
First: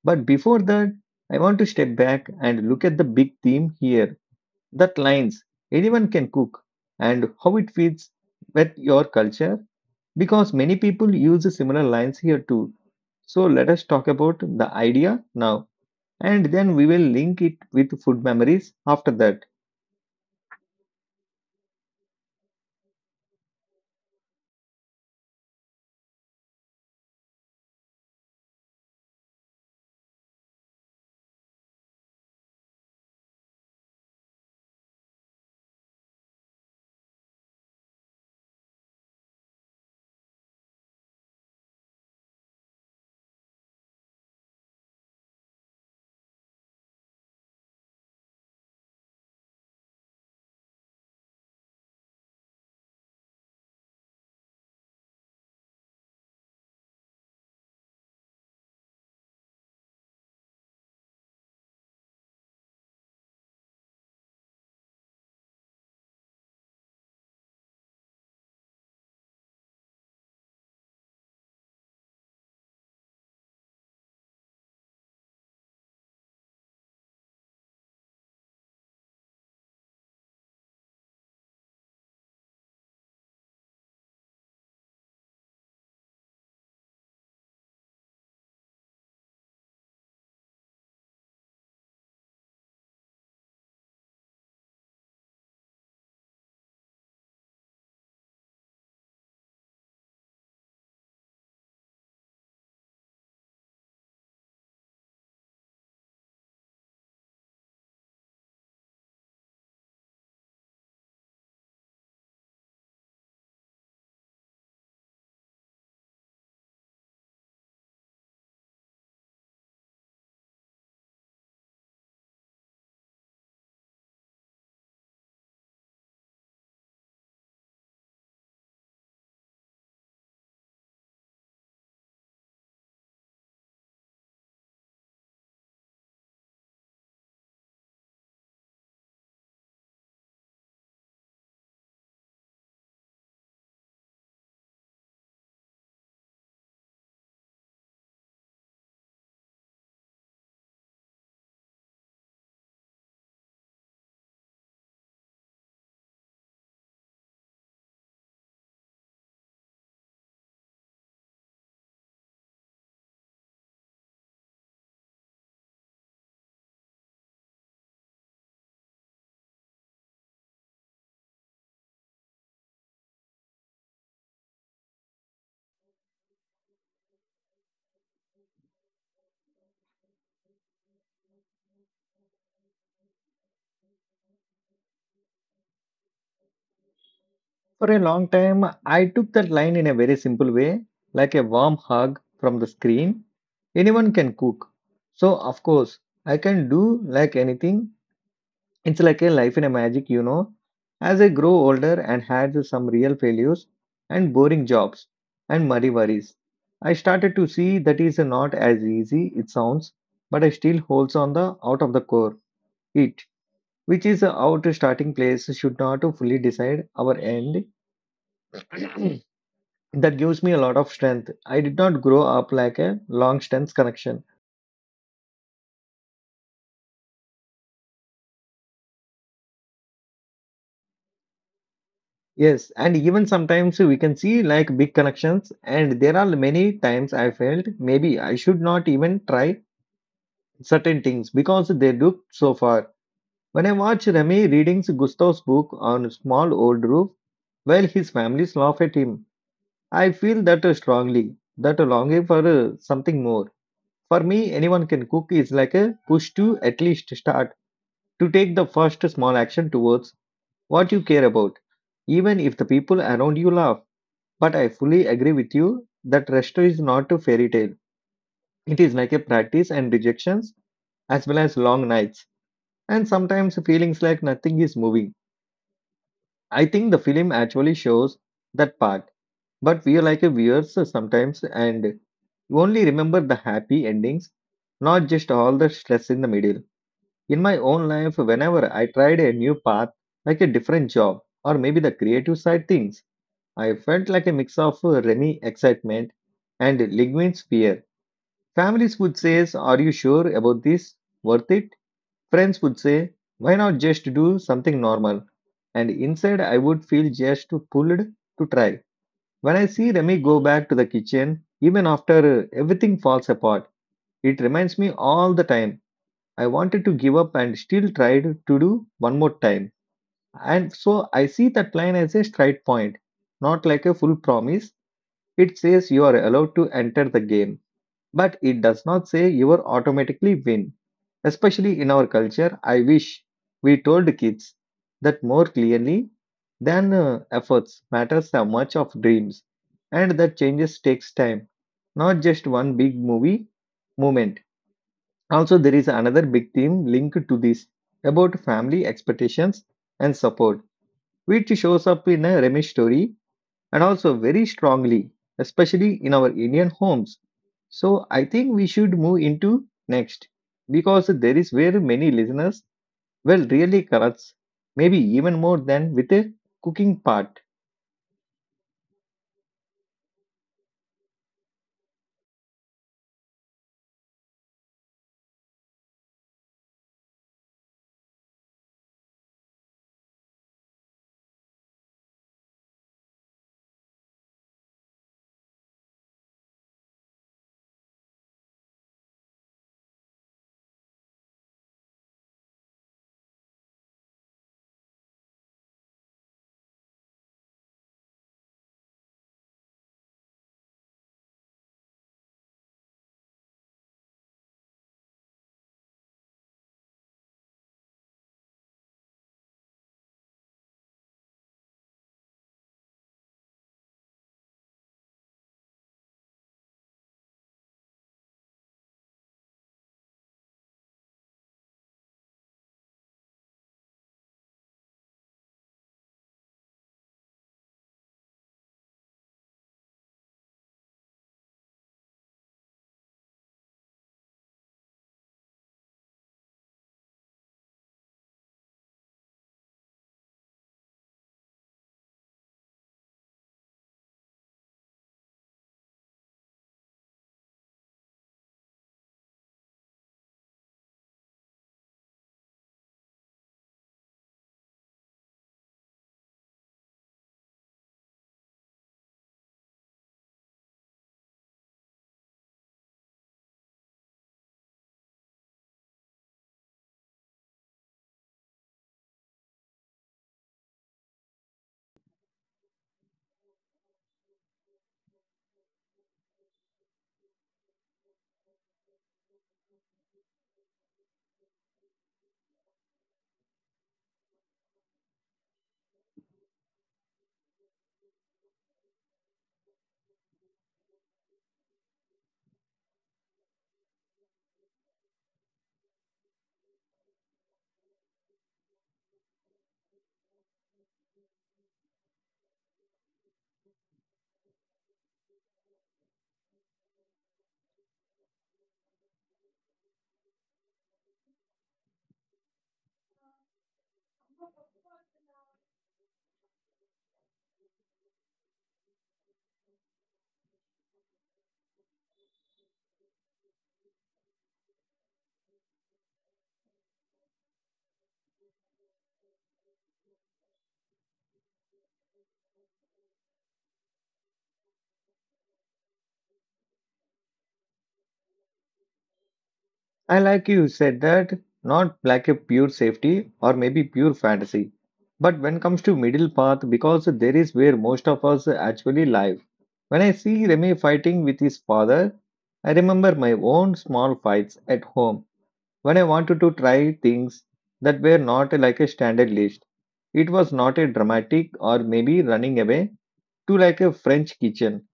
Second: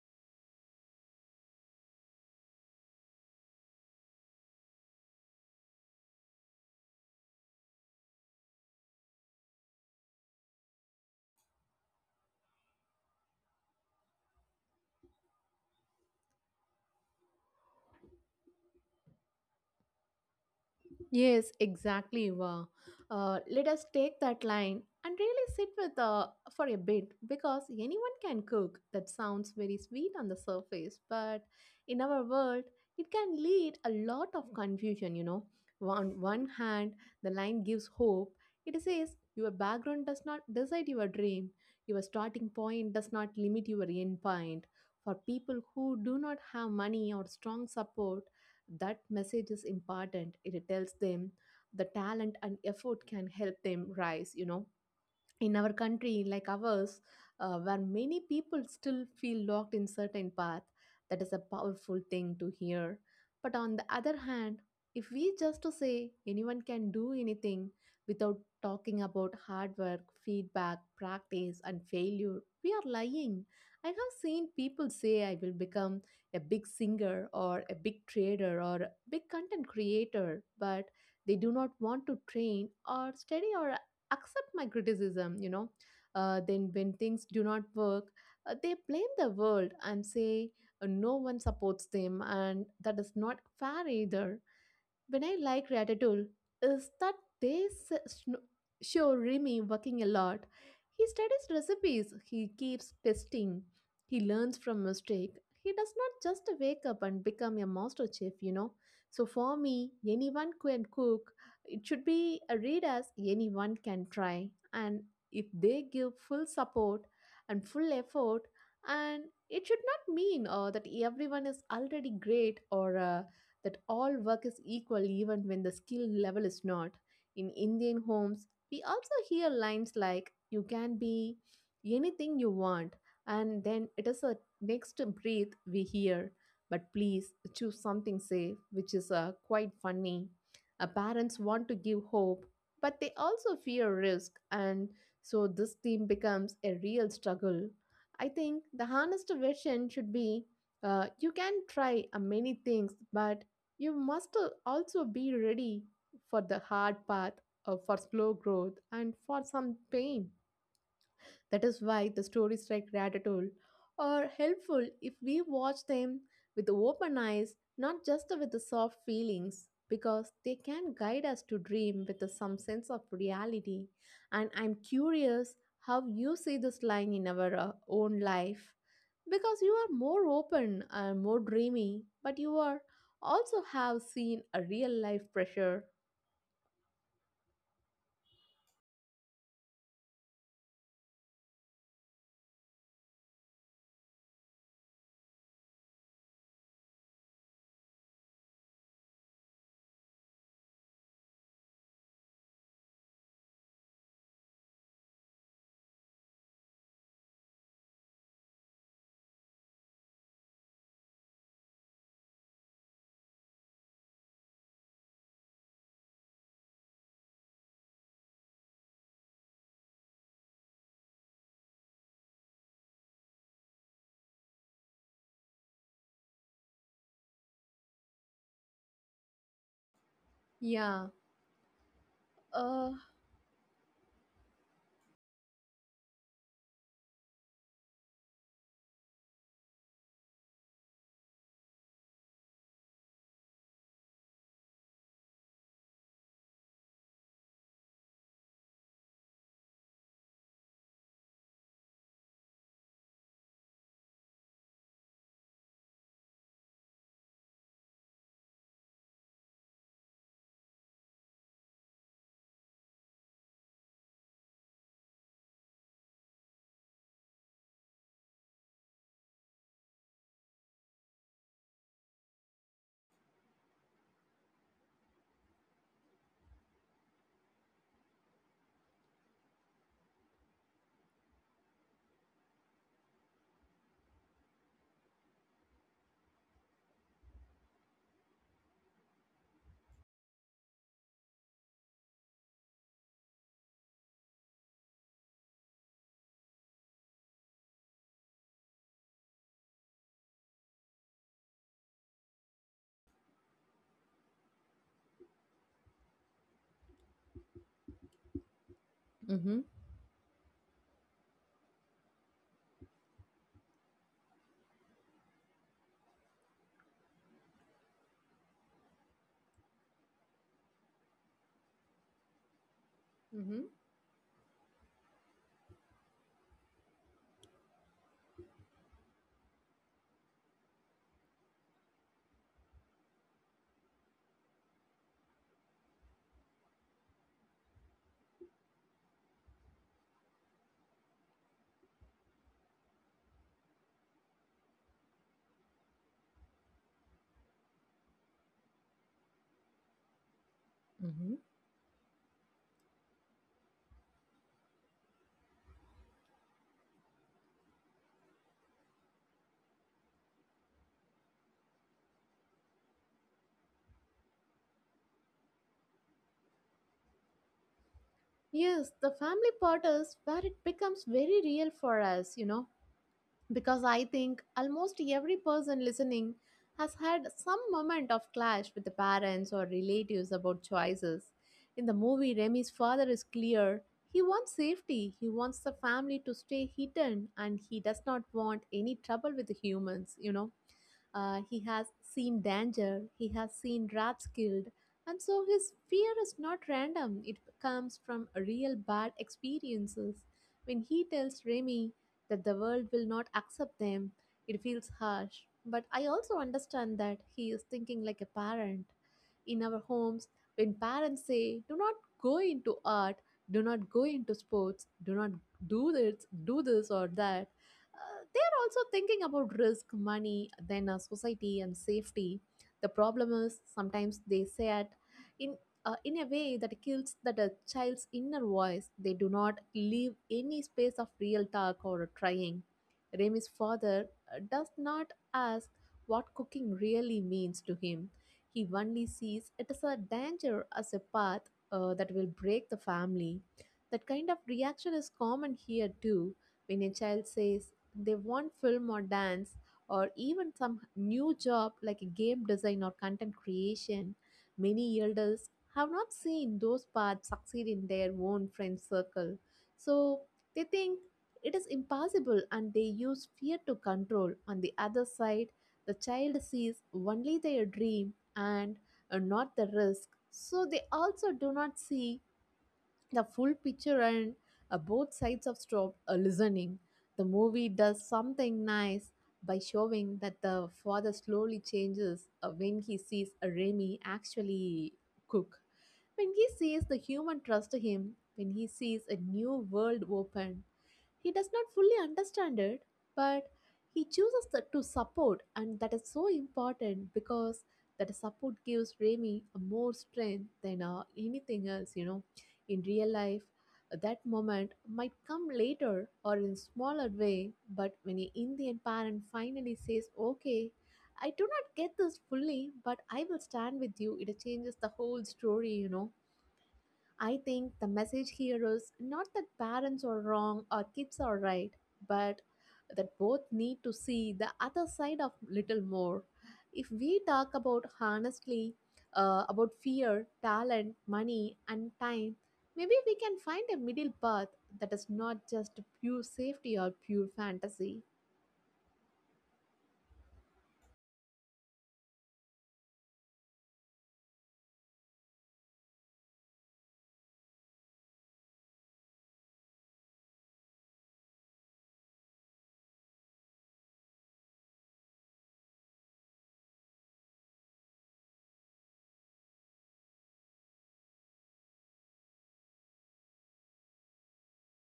Speaker 1: But before that, I want to step back and look at the big theme here, that lines anyone can cook and how it fits with your culture because many people use similar lines here too. So let us talk about the idea now, and then we will link it with food memories after that.
Speaker 2: Yes, exactly. Wow. Let us take that line and really sit with for a bit, because anyone can cook. That sounds very sweet on the surface, but in our world, it can lead a lot of confusion. You know, on one hand, the line gives hope. It says your background does not decide your dream. Your starting point does not limit your end point. For people who do not have money or strong support, that message is important. It tells them the talent and effort can help them rise, you know. In our country like ours, where many people still feel locked in certain path, that is a powerful thing to hear. But on the other hand, if we just to say anyone can do anything without talking about hard work, feedback, practice and failure, we are lying. I have seen people say I will become a big singer or a big trader or a big content creator, but they do not want to train or study or accept my criticism, then when things do not work, they blame the world and say no one supports them, and that is not fair either. When I like Ratatouille is that they show Remy working a lot. He studies recipes, he keeps testing, he learns from mistake. He does not just wake up and become a master chef, you know. So for me, anyone can cook. It should be a read as anyone can try. And if they give full support and full effort, and it should not mean that everyone is already great, or that all work is equal even when the skill level is not. In Indian homes, we also hear lines like, you can be anything you want, and then it is a next breath we hear, but please choose something safe, which is quite funny. Parents want to give hope, but they also fear risk, and so this theme becomes a real struggle. I think the honest version should be you can try many things, but you must also be ready for the hard path, for slow growth, and for some pain. That is why the stories like Ratatouille are helpful if we watch them with open eyes, not just with the soft feelings, because they can guide us to dream with some sense of reality. And I'm curious how you see this line in our own life, because you are more open and more dreamy, but you are also have seen a real life pressure.
Speaker 1: For a long time, I took that line in a very simple way, like a warm hug from the screen. Anyone can cook. So, of course, I can do like anything. It's like a life in a magic, you know. As I grow older and had some real failures and boring jobs and muddy worries, I started to see that is not as easy it sounds, but I still holds on the out of the core it, which is out starting place should not to fully decide our end. That gives me a lot of strength. I did not grow up like a long distance connection.
Speaker 2: yeah
Speaker 1: Yes,
Speaker 2: uh
Speaker 1: and even sometimes we can see like big connections, and there are many times I felt maybe I should not even try certain things because they look so far. When I watch Remy reading Gustav's book on a small old roof, while his families laugh at him, I feel that strongly, that longing for something more. For me, anyone can cook is like a push to at least start to take the first small action towards what you care about, even if the people around you laugh. But I fully agree with you that resto is not a fairy tale. It is like a practice and rejections, as well as long nights, and sometimes feelings like nothing is moving. I think the film actually shows that part, but we are like a viewers sometimes and only remember the happy endings, not just all the stress in the middle. In my own life, whenever I tried a new path, like a different job, or maybe the creative side things, I felt like a mix of Remy excitement and Ligvin's fear. Families would say, are you sure about this? Worth it? Friends would say, why not just do something normal? And inside, I would feel just pulled to try. When
Speaker 2: mhm.
Speaker 1: I see Remy go back to the kitchen, even after everything falls apart, it reminds me all the time. I wanted to give up and still tried to do one more time. And so I see that line as a straight point,
Speaker 2: Mhm.
Speaker 1: not like a full promise. It says you are allowed to enter the game, but it does not say you are automatically win. Especially in our culture, I wish we told kids that more clearly than efforts matters so much of dreams and that changes takes time, not just one big movie moment. Also, there is another big theme linked to this about family expectations and support,
Speaker 2: Mhm.
Speaker 1: which shows up in a Remy story and also very strongly, especially in our Indian homes. So I think we should move into next because there is where many listeners will really corrupts, maybe even more than with the cooking part.
Speaker 2: Yes, the family part is where it becomes very real for us, you know, because I think almost every person listening has had some moment of clash with the parents or relatives about choices. In the movie, Remy's father is clear. He wants safety, he wants the family to stay hidden, and he does not want any trouble with the humans, you know. He has seen danger, he has seen rats killed, and so his fear is not random. It comes from real bad experiences. When he tells Remy that the world will not accept them, it feels harsh. But I also understand that he is thinking like a parent. In our homes, when parents say, do not go into art, do not go into sports, do not do this, do this or that, they are also thinking about risk, money, then society and safety. The problem is sometimes they say it in in a way that kills that a child's inner voice. They do not leave any space of real talk or trying. Remy's father does not ask what cooking really means to him. He only sees it as a danger, as a path that will break the family. That kind of reaction is common here too. When a child says, they want film or dance or even some new job like a game design or content creation. Many elders have not seen those paths succeed in their own friend circle. So they think it is impossible and they use fear to control. On the other side, the child sees only their dream and not the risk. So they also do not see the full picture, and both sides of stop listening. The movie does something nice by showing that the father slowly changes when he sees Remy actually cook, when he sees the human trust him, when he sees a new world open. He does not fully understand it, but he chooses to support, and that is so important because that support gives Remy a more strength than anything else, you know. In real life, that moment might come later or in smaller way, but when an Indian parent finally says, Okay, I do not get this fully, but I will stand with you, it changes the whole story, you know. I think the message here is not that parents are wrong or kids are right, but that both need to see the other side of little more. If we talk about honestly about fear, talent, money, and time, maybe we can find a middle path that is not just pure safety or pure fantasy.
Speaker 1: I like you said that not like a pure safety or maybe pure fantasy. But when comes to middle path, because there is where most of us actually live. When I see Remy fighting with his father, I remember my own small fights at home when I wanted to try things that were not like a standard list. It was not a dramatic or maybe running away to like a French kitchen,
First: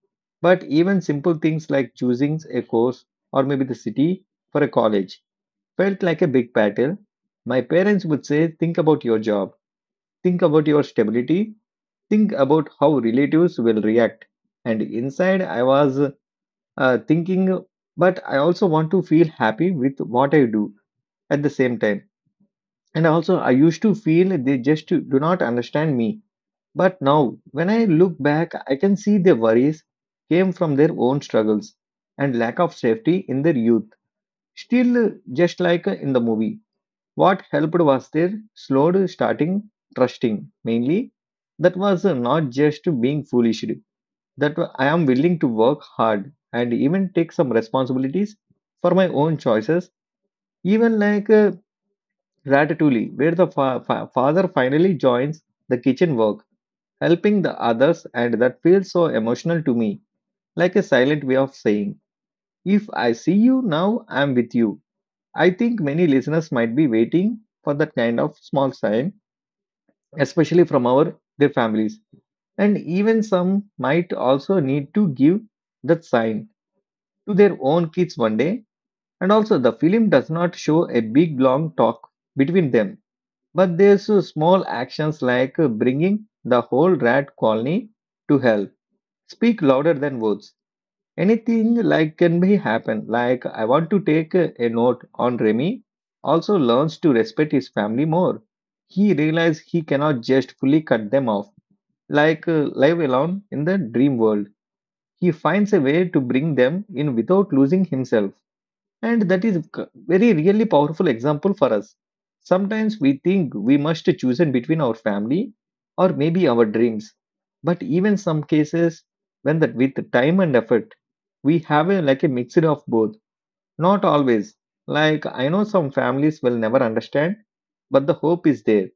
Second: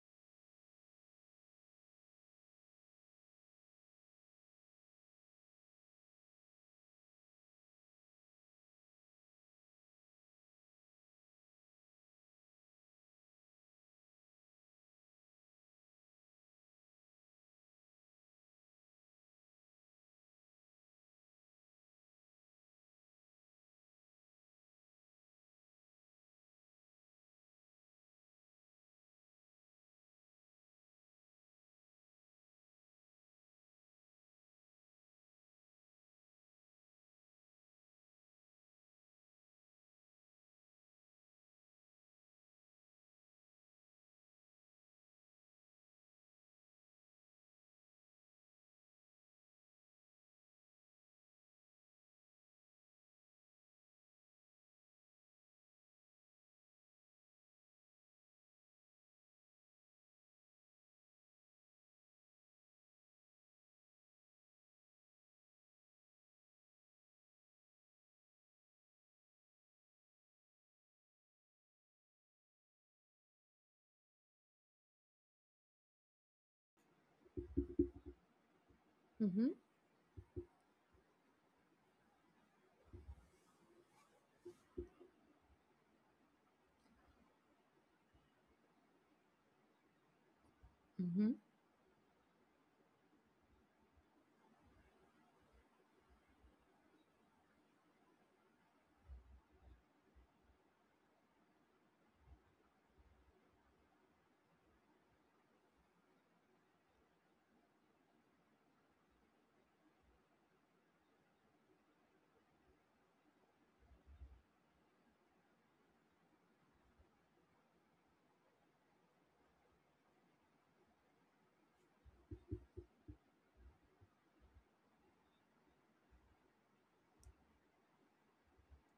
Speaker 1: but even simple things like choosing a course or maybe the city for a college felt like a big battle. My parents would say, think about your job, think about your stability, think about how relatives will react. And inside, I was thinking, but I also want to feel happy with what I do at the same time, and also, I used to feel they just do not understand me. But now, when I look back, I can see their worries came from their own struggles and lack of safety in their youth. Still, just like in the movie, what helped was their slowed starting trusting. Mainly, that was not just being foolish, that I am willing to work hard and even take some responsibilities for my own choices, even like Ratatouille, where the father finally joins the kitchen work, helping the others, and that feels so emotional to me, like a silent way of saying, if I see you now, I'm with you. I think many listeners might be waiting for that kind of small sign, especially from our their families. And even some might also need to give that sign to their own kids one day. And
Speaker 2: Mm-hmm.
Speaker 1: also, the film does not show a big long talk between them, but there's small actions like bringing the whole rat colony to help. Speak louder than words.
Speaker 2: Mm-hmm.
Speaker 1: Anything like can be happen. Like I want to take a note on Remy. Also learns to respect his family more. He realizes he cannot just fully cut them off. Like live alone in the dream world. He finds a way to bring them in without losing himself. And that is very really powerful example for us. Sometimes we think we must choose it between our family or maybe our dreams. But even some cases when that with time and effort, we have a, like a mixture of both. Not always. Like I know some families will never understand, but the hope is there.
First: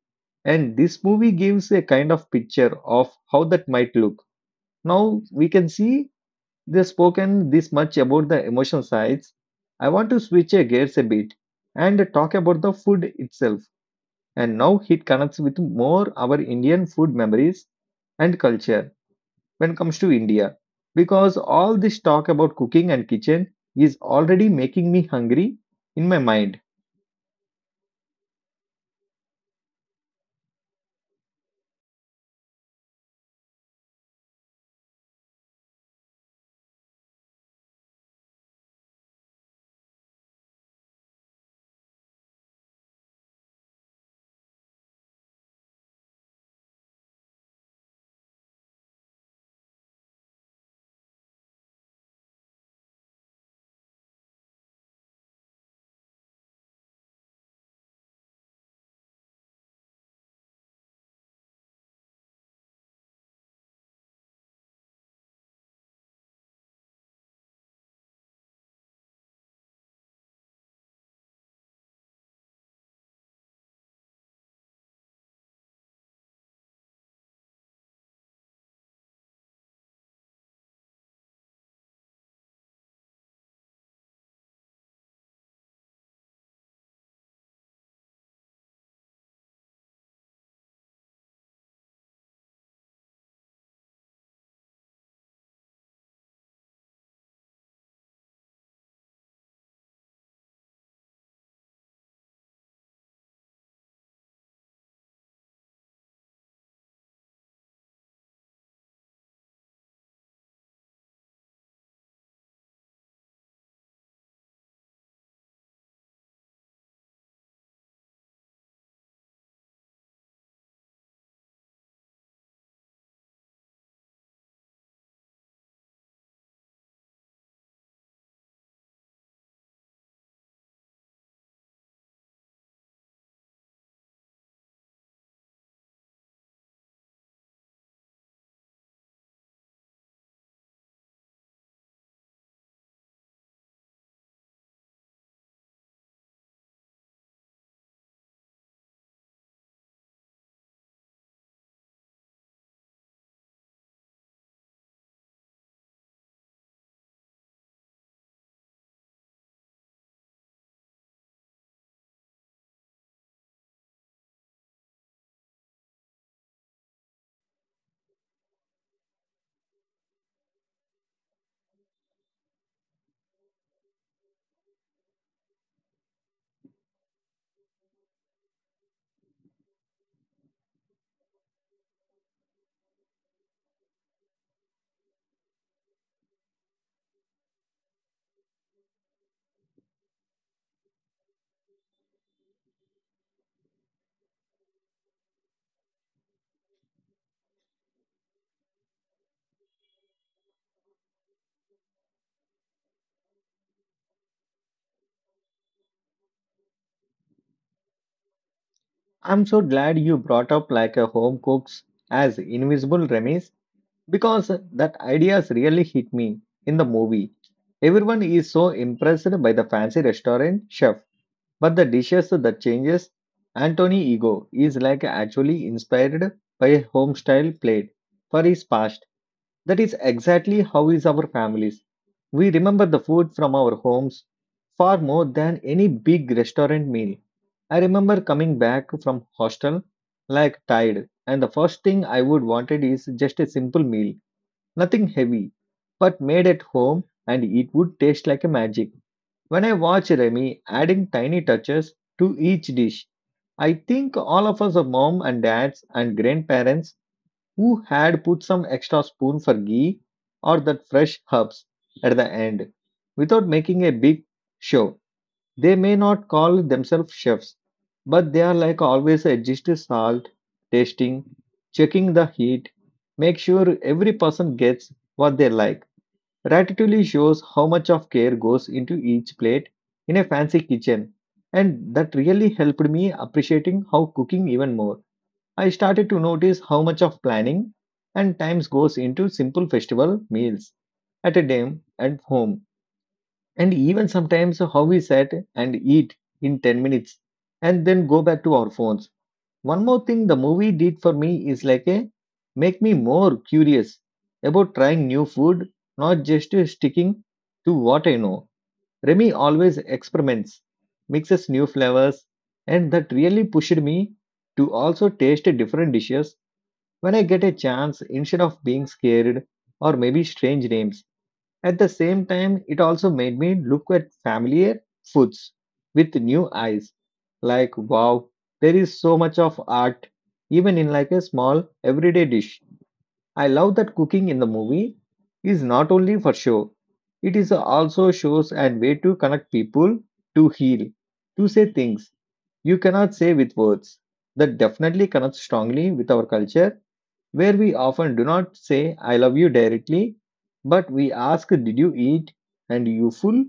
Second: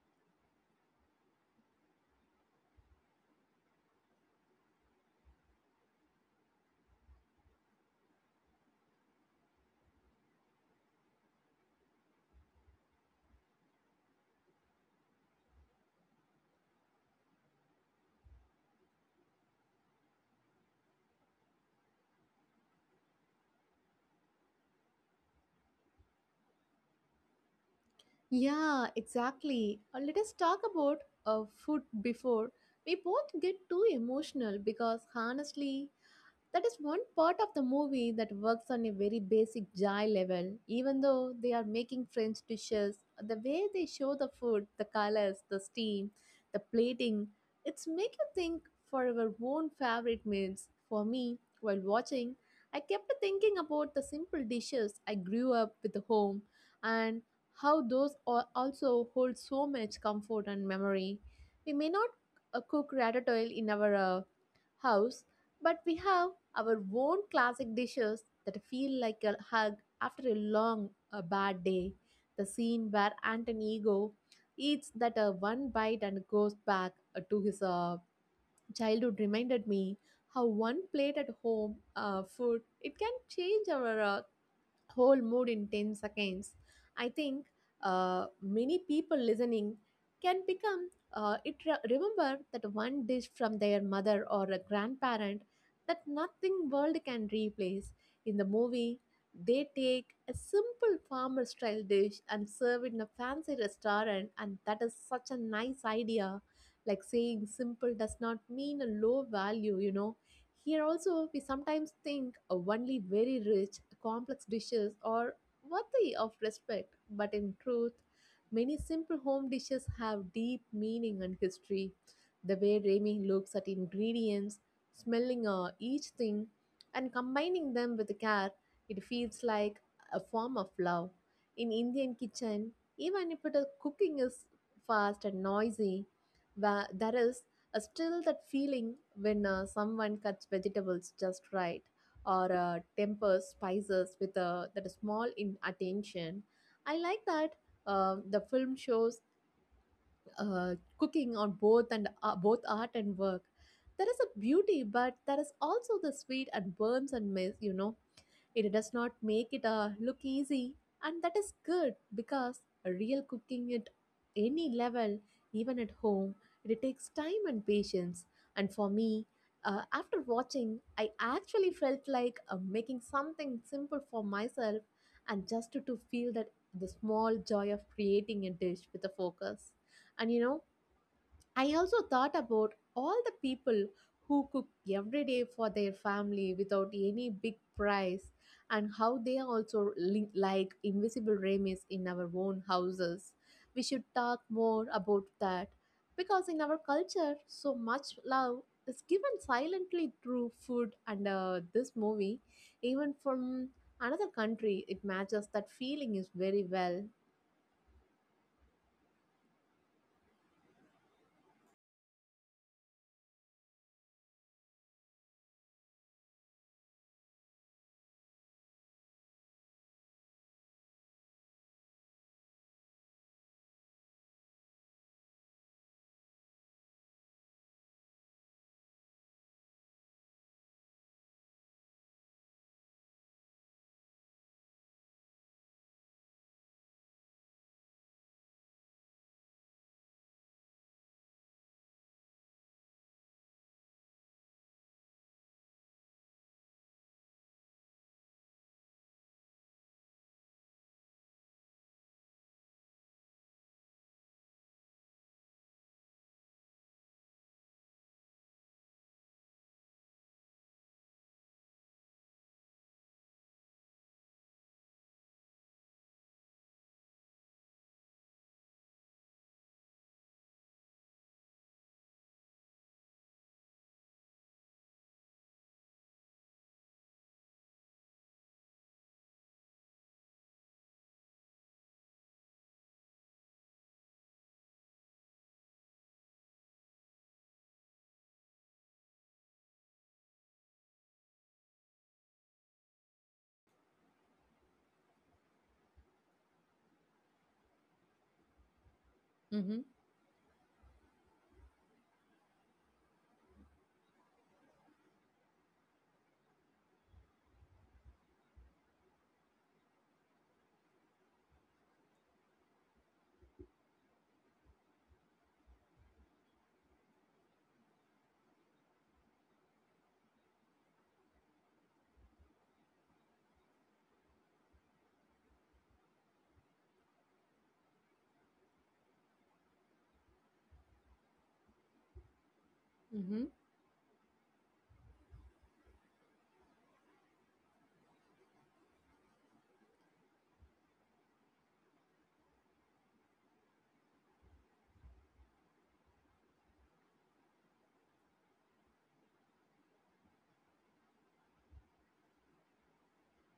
Speaker 1: And this movie gives a kind of picture of how that might look. Now we can see they've spoken this much about the emotional sides. I want to switch gears a bit and talk about the food itself. And now it connects with more our Indian food memories and culture when it comes to India. Because all this talk about cooking and kitchen is already making me hungry in my mind.
Speaker 2: Yeah, exactly. Let us talk about food before we both get too emotional, because honestly that is one part of the movie that works on a very basic joy level, even though they are making French dishes. The way they show the food, the colors, the steam, the plating, it's make you think for your own favorite meals. For me, while watching, I kept thinking about the simple dishes I grew up with home, and how those also hold so much comfort and memory. We may not cook ratatouille in our house, but we have our own classic dishes that feel like a hug after a long, a bad day. The scene where Anton Ego eats that one bite and goes back to his childhood reminded me how one plate at home food, it can change our whole mood in 10 seconds. I think many people listening can become remember that one dish from their mother or a grandparent that nothing world can replace. In the movie, they take a simple farmer style dish and serve it in a fancy restaurant, and that is such a nice idea. Like saying simple does not mean a low value, you know. Here also, we sometimes think only very rich, complex dishes are worthy of respect, but in truth, many simple home dishes have deep meaning and history. The way Remy looks at ingredients, smelling each thing, and combining them with care, it feels like a form of love. In Indian kitchen, even if it is cooking is fast and noisy, where there is still, that feeling when someone cuts vegetables just right, or tempers spices with that small in attention. I like that the film shows cooking on both and both art and work. There is a beauty, but there is also the sweet and burns and mess, you know, it does not make it look easy, and that is good because real cooking at any level, even at home, it takes time and patience. And for me, after watching, I actually felt like making something simple for myself, and just to feel that the small joy of creating a dish with a focus. And you know, I also thought about all the people who cook every day for their family without any big price, and how they are also like invisible ramies in our own houses. We should talk more about that because in our culture, so much love is given silently through food, and this movie, even from another country, it matches that feeling is very well.
Speaker 1: I'm so glad you brought up like a home cooks as invisible Ramesh because that ideas really hit me in the movie. Everyone is so impressed by the fancy restaurant chef, but the dishes that changes Anthony Ego is like actually inspired by a home style plate for his past. That is exactly how is our families. We remember the food from our homes far more than any big restaurant meal. I remember coming back from hostel like tired and the first thing I would wanted is just a simple meal. Nothing heavy, but made at home and it would taste like a magic. When I watch Remy adding tiny touches to each dish, I think all of us are mom and dads and grandparents who had put some extra spoon for ghee or that fresh herbs at the end without making a big show. They may not call themselves chefs, but they are like always adjust salt, tasting, checking the heat, make sure every person gets what they like. Ratatouille shows how much of care goes into each plate in a fancy kitchen, and that really helped me appreciating how cooking even more. I started to notice how much of planning and times goes into simple festival meals at a dam at home and even sometimes how we sat and eat in 10 minutes and then go back to our phones.
Speaker 2: Mm-hmm.
Speaker 1: One more thing the movie did for me is like a make me more curious about trying new food, not just sticking to what I know. Remy always experiments, mixes new flavors, and that really pushed me to also taste different dishes when I get a chance instead of being scared or maybe strange names. At the same time, it also made me look at familiar foods with new eyes. Like, wow, there is so much of art, even in like a small everyday dish.
Speaker 2: Mm-hmm.
Speaker 1: I love that cooking in the movie is not only for show, it is also shows and way to connect people, to heal, to say things you cannot say with words. That definitely connects strongly with our culture where we often do not say I love you directly, but we ask, did you eat? And you full?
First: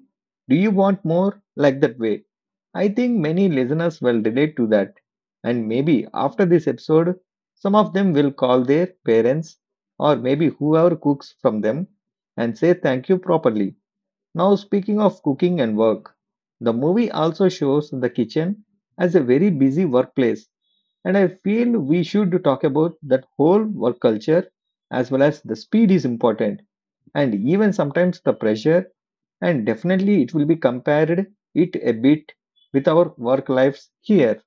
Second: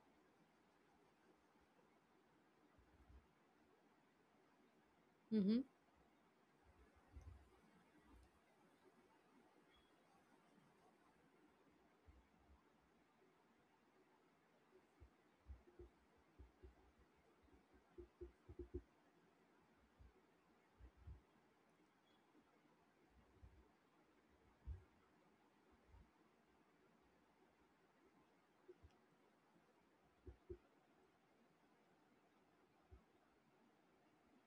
Speaker 1: Do you want more? Like that way. I think many listeners will relate to that.
Speaker 2: Mm-hmm.
Speaker 1: And maybe after this episode, some of them will call their parents or maybe whoever cooks from them and say thank you properly. Now, speaking of cooking and work, the movie also shows the kitchen as a very busy workplace, and I feel we should talk about that whole work culture as well as the speed is important, and even sometimes the pressure, and definitely it will be compared it a bit with our work lives here.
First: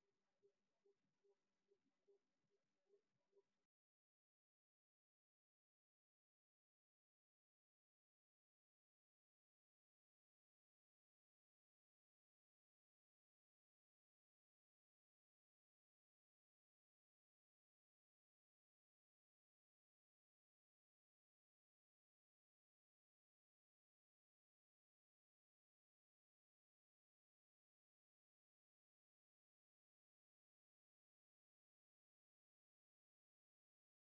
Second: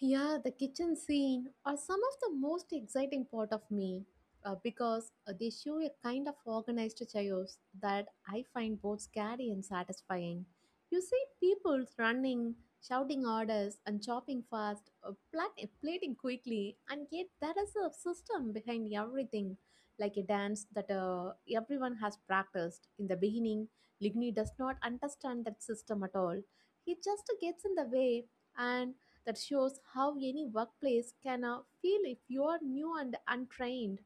Speaker 2: Yeah, the kitchen scene are some of the most exciting part of me because they show a kind of organized chaos that I find both scary and satisfying. You see people running, shouting orders, and chopping fast, plating quickly, and yet there is a system behind everything, like a dance that everyone has practiced. In the beginning, Ligny does not understand that system at all. He just gets in the way, and that shows how any workplace can feel if you are new and untrained.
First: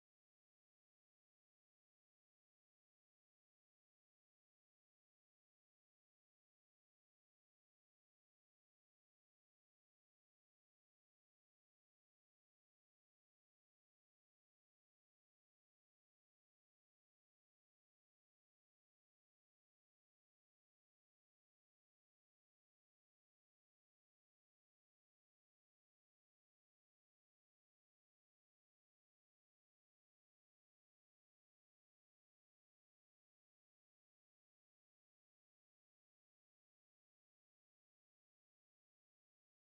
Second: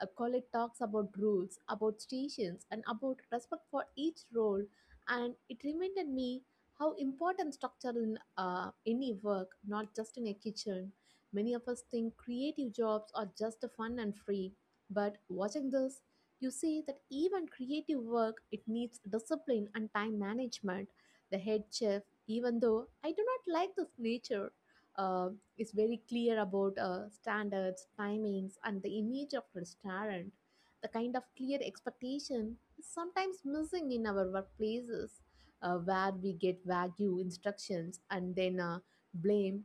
Speaker 2: A colleague talks about rules, about stations, and about respect for each role, and it reminded me how important structure in any work, not just in a kitchen. Many of us think creative jobs are just fun and free, but watching this, you see that even creative work it needs discipline and time management. The head chef, even though I do not like this nature, uh, is very clear about standards, timings, and the image of restaurant. The kind of clear expectation is sometimes missing in our workplaces, where we get vague instructions and then blame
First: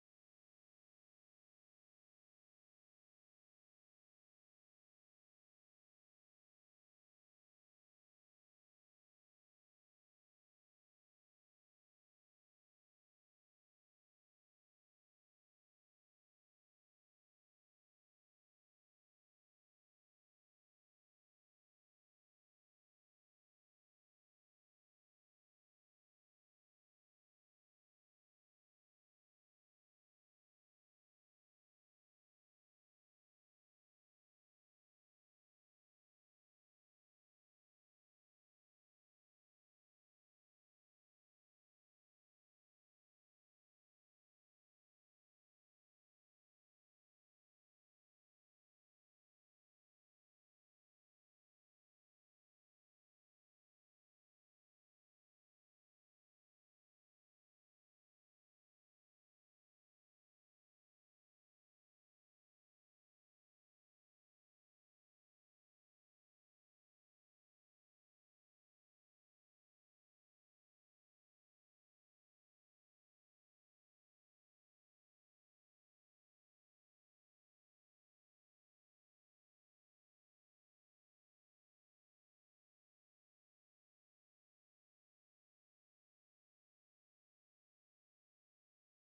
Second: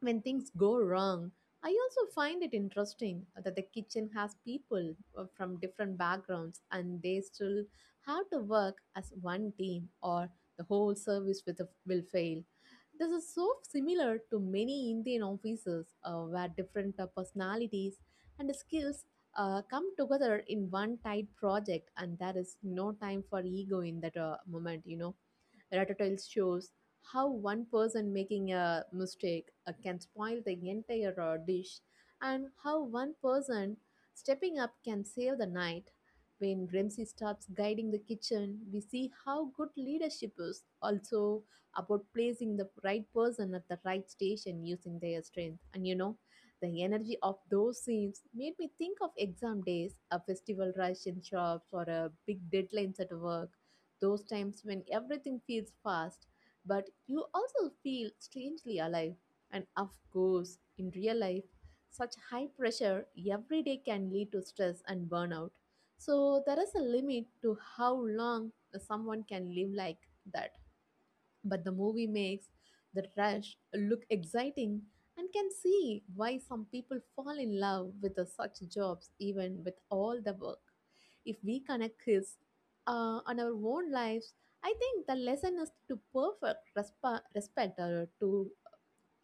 Speaker 2: when things go wrong. I also find it interesting that the kitchen has people from different backgrounds and they still have to work as one team, or the whole service with a, will fail. This is so similar to many Indian offices where different personalities and skills come together in one tight project, and there is no time for ego in that moment, you know. Rattle shows how one person making a mistake can spoil the entire dish, and how one person stepping up can save the night. When ramsey starts guiding the kitchen, we see how good leadership is also about placing the right person at the right station, using their strength. And you know, the energy of those scenes made me think of exam days, a festival rush in shops, or a big deadlines at work, those times when everything feels fast but you also feel strangely alive. And of course, in real life, such high pressure every day can lead to stress and burnout. So, there is a limit to how long someone can live like that, but the movie makes the rush look exciting, and can see why some people fall in love with the such jobs even with all the work. If we connect this on our own lives, I think the lesson is to perfect respect to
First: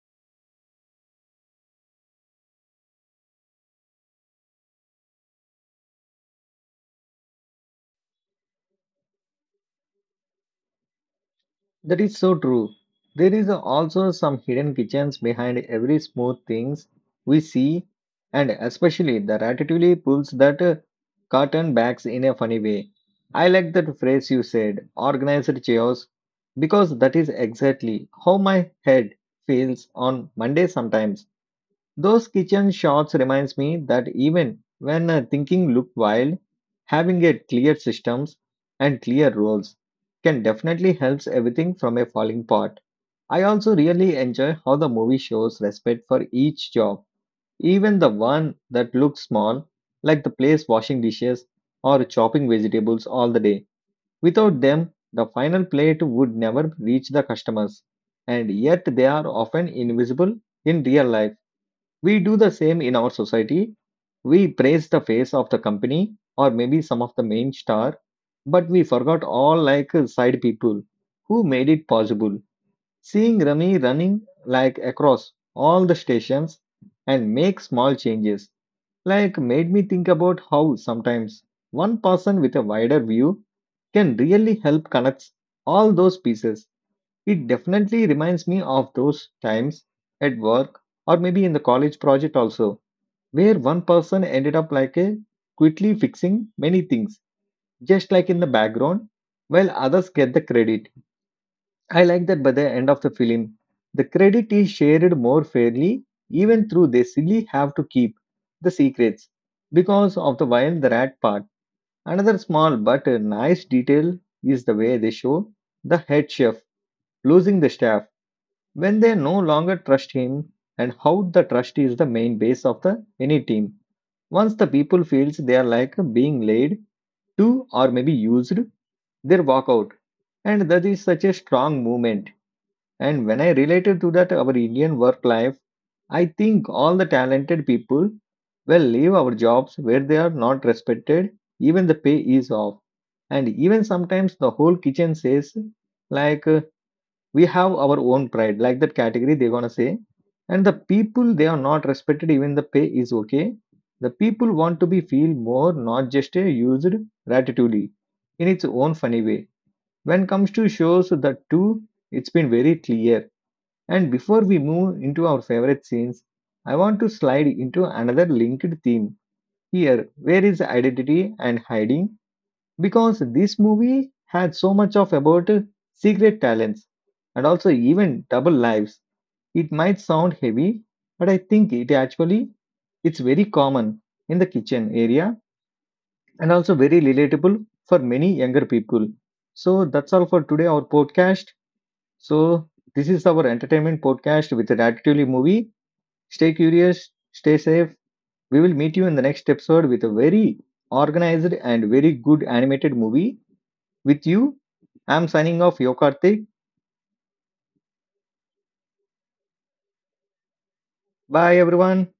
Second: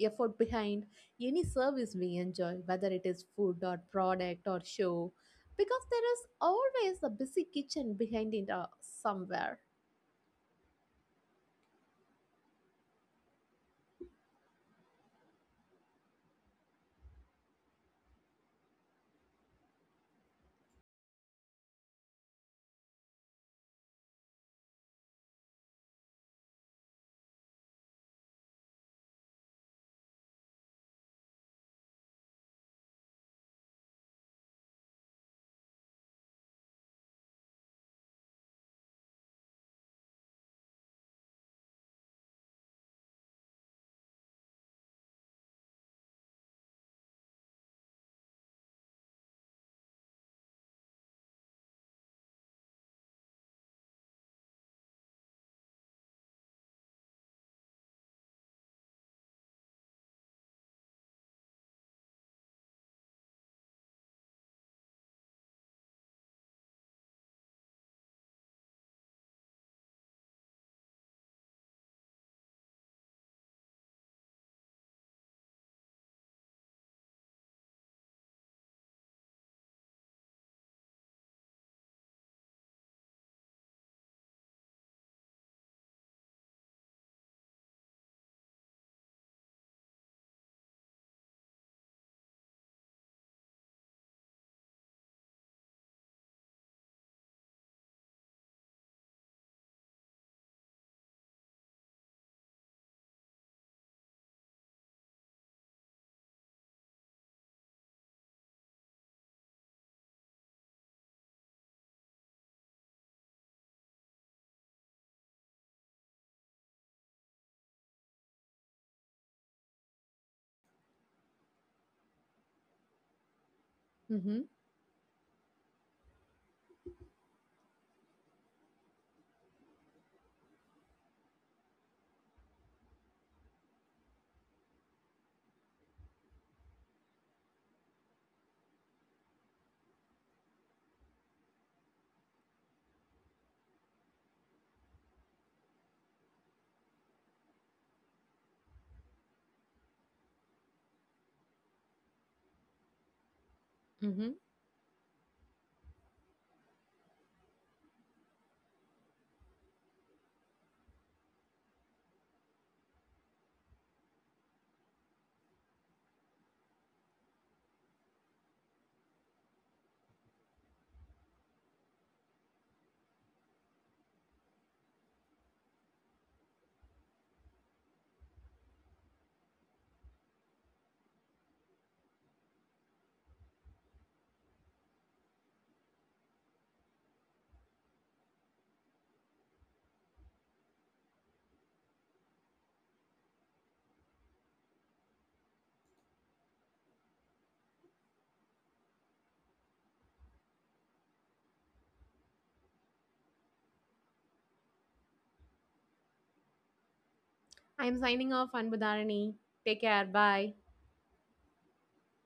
Speaker 2: effort behind any service we enjoy, whether it is food or product or show, because there is always a busy kitchen behind it somewhere.
Speaker 1: That is so true. There is also some hidden kitchens behind every smooth things we see, and especially the ratatouille pulls that curtain backs in a funny way. I like that phrase you said, organized chaos, because that is exactly how my head feels on Monday sometimes. Those kitchen shots reminds me that even when thinking look wild, having a clear systems and clear roles can definitely helps everything from a falling pot. I also really enjoy how the movie shows respect for each job, even the one that looks small, like the place washing dishes or chopping vegetables all the day. Without them, the final plate would never reach the customers, and yet they are often invisible in real life. We do the same in our society. We praise the face of the company or maybe some of the main star, but we forgot all like side people who made it possible. Seeing Rami running like across all the stations and make small changes like made me think about how sometimes one person with a wider view can really help connect all those pieces. It definitely reminds me of those times at work or maybe in the college project also where one person ended up like a quickly fixing many things just like in the background while others get the credit. I like that by the end of the film the credit is shared more fairly even through they silly have to keep the secrets because of the while the rat part. Another small but a nice detail is the way they show the head chef losing the staff when they no longer trust him and how the trust is the main base of the any team.
Speaker 2: Mm-hmm.
Speaker 1: Once the people feels they are like being laid to or maybe used they walk out, and that is such a strong movement. And when I related to that our Indian work life, I think all the talented people will leave our jobs where they are not respected even the pay is off. And even sometimes the whole kitchen says, like, we have our own pride, like that category they're gonna say, and the people they are not respected even the pay is okay. The
Speaker 2: Mm-hmm.
Speaker 1: people want to be feel more not just a used gratitude in its own funny way. When comes to shows the two, it's been very clear. And before we move into our favorite scenes, I want to slide into another linked theme here where is identity and hiding, because this movie had so much of about secret talents and also even double lives. It might sound heavy, but I think it actually it's very common in the kitchen area and also very relatable for many younger people. So that's all for today our podcast. So this is our entertainment podcast with an attitude movie. Stay curious, stay safe. We will meet you in the next episode with a very organized and very good animated movie with you. I'm signing off, Yokartik.
Speaker 2: I'm signing off, Anbudharani. Take care. Bye.
Speaker 1: Bye, everyone.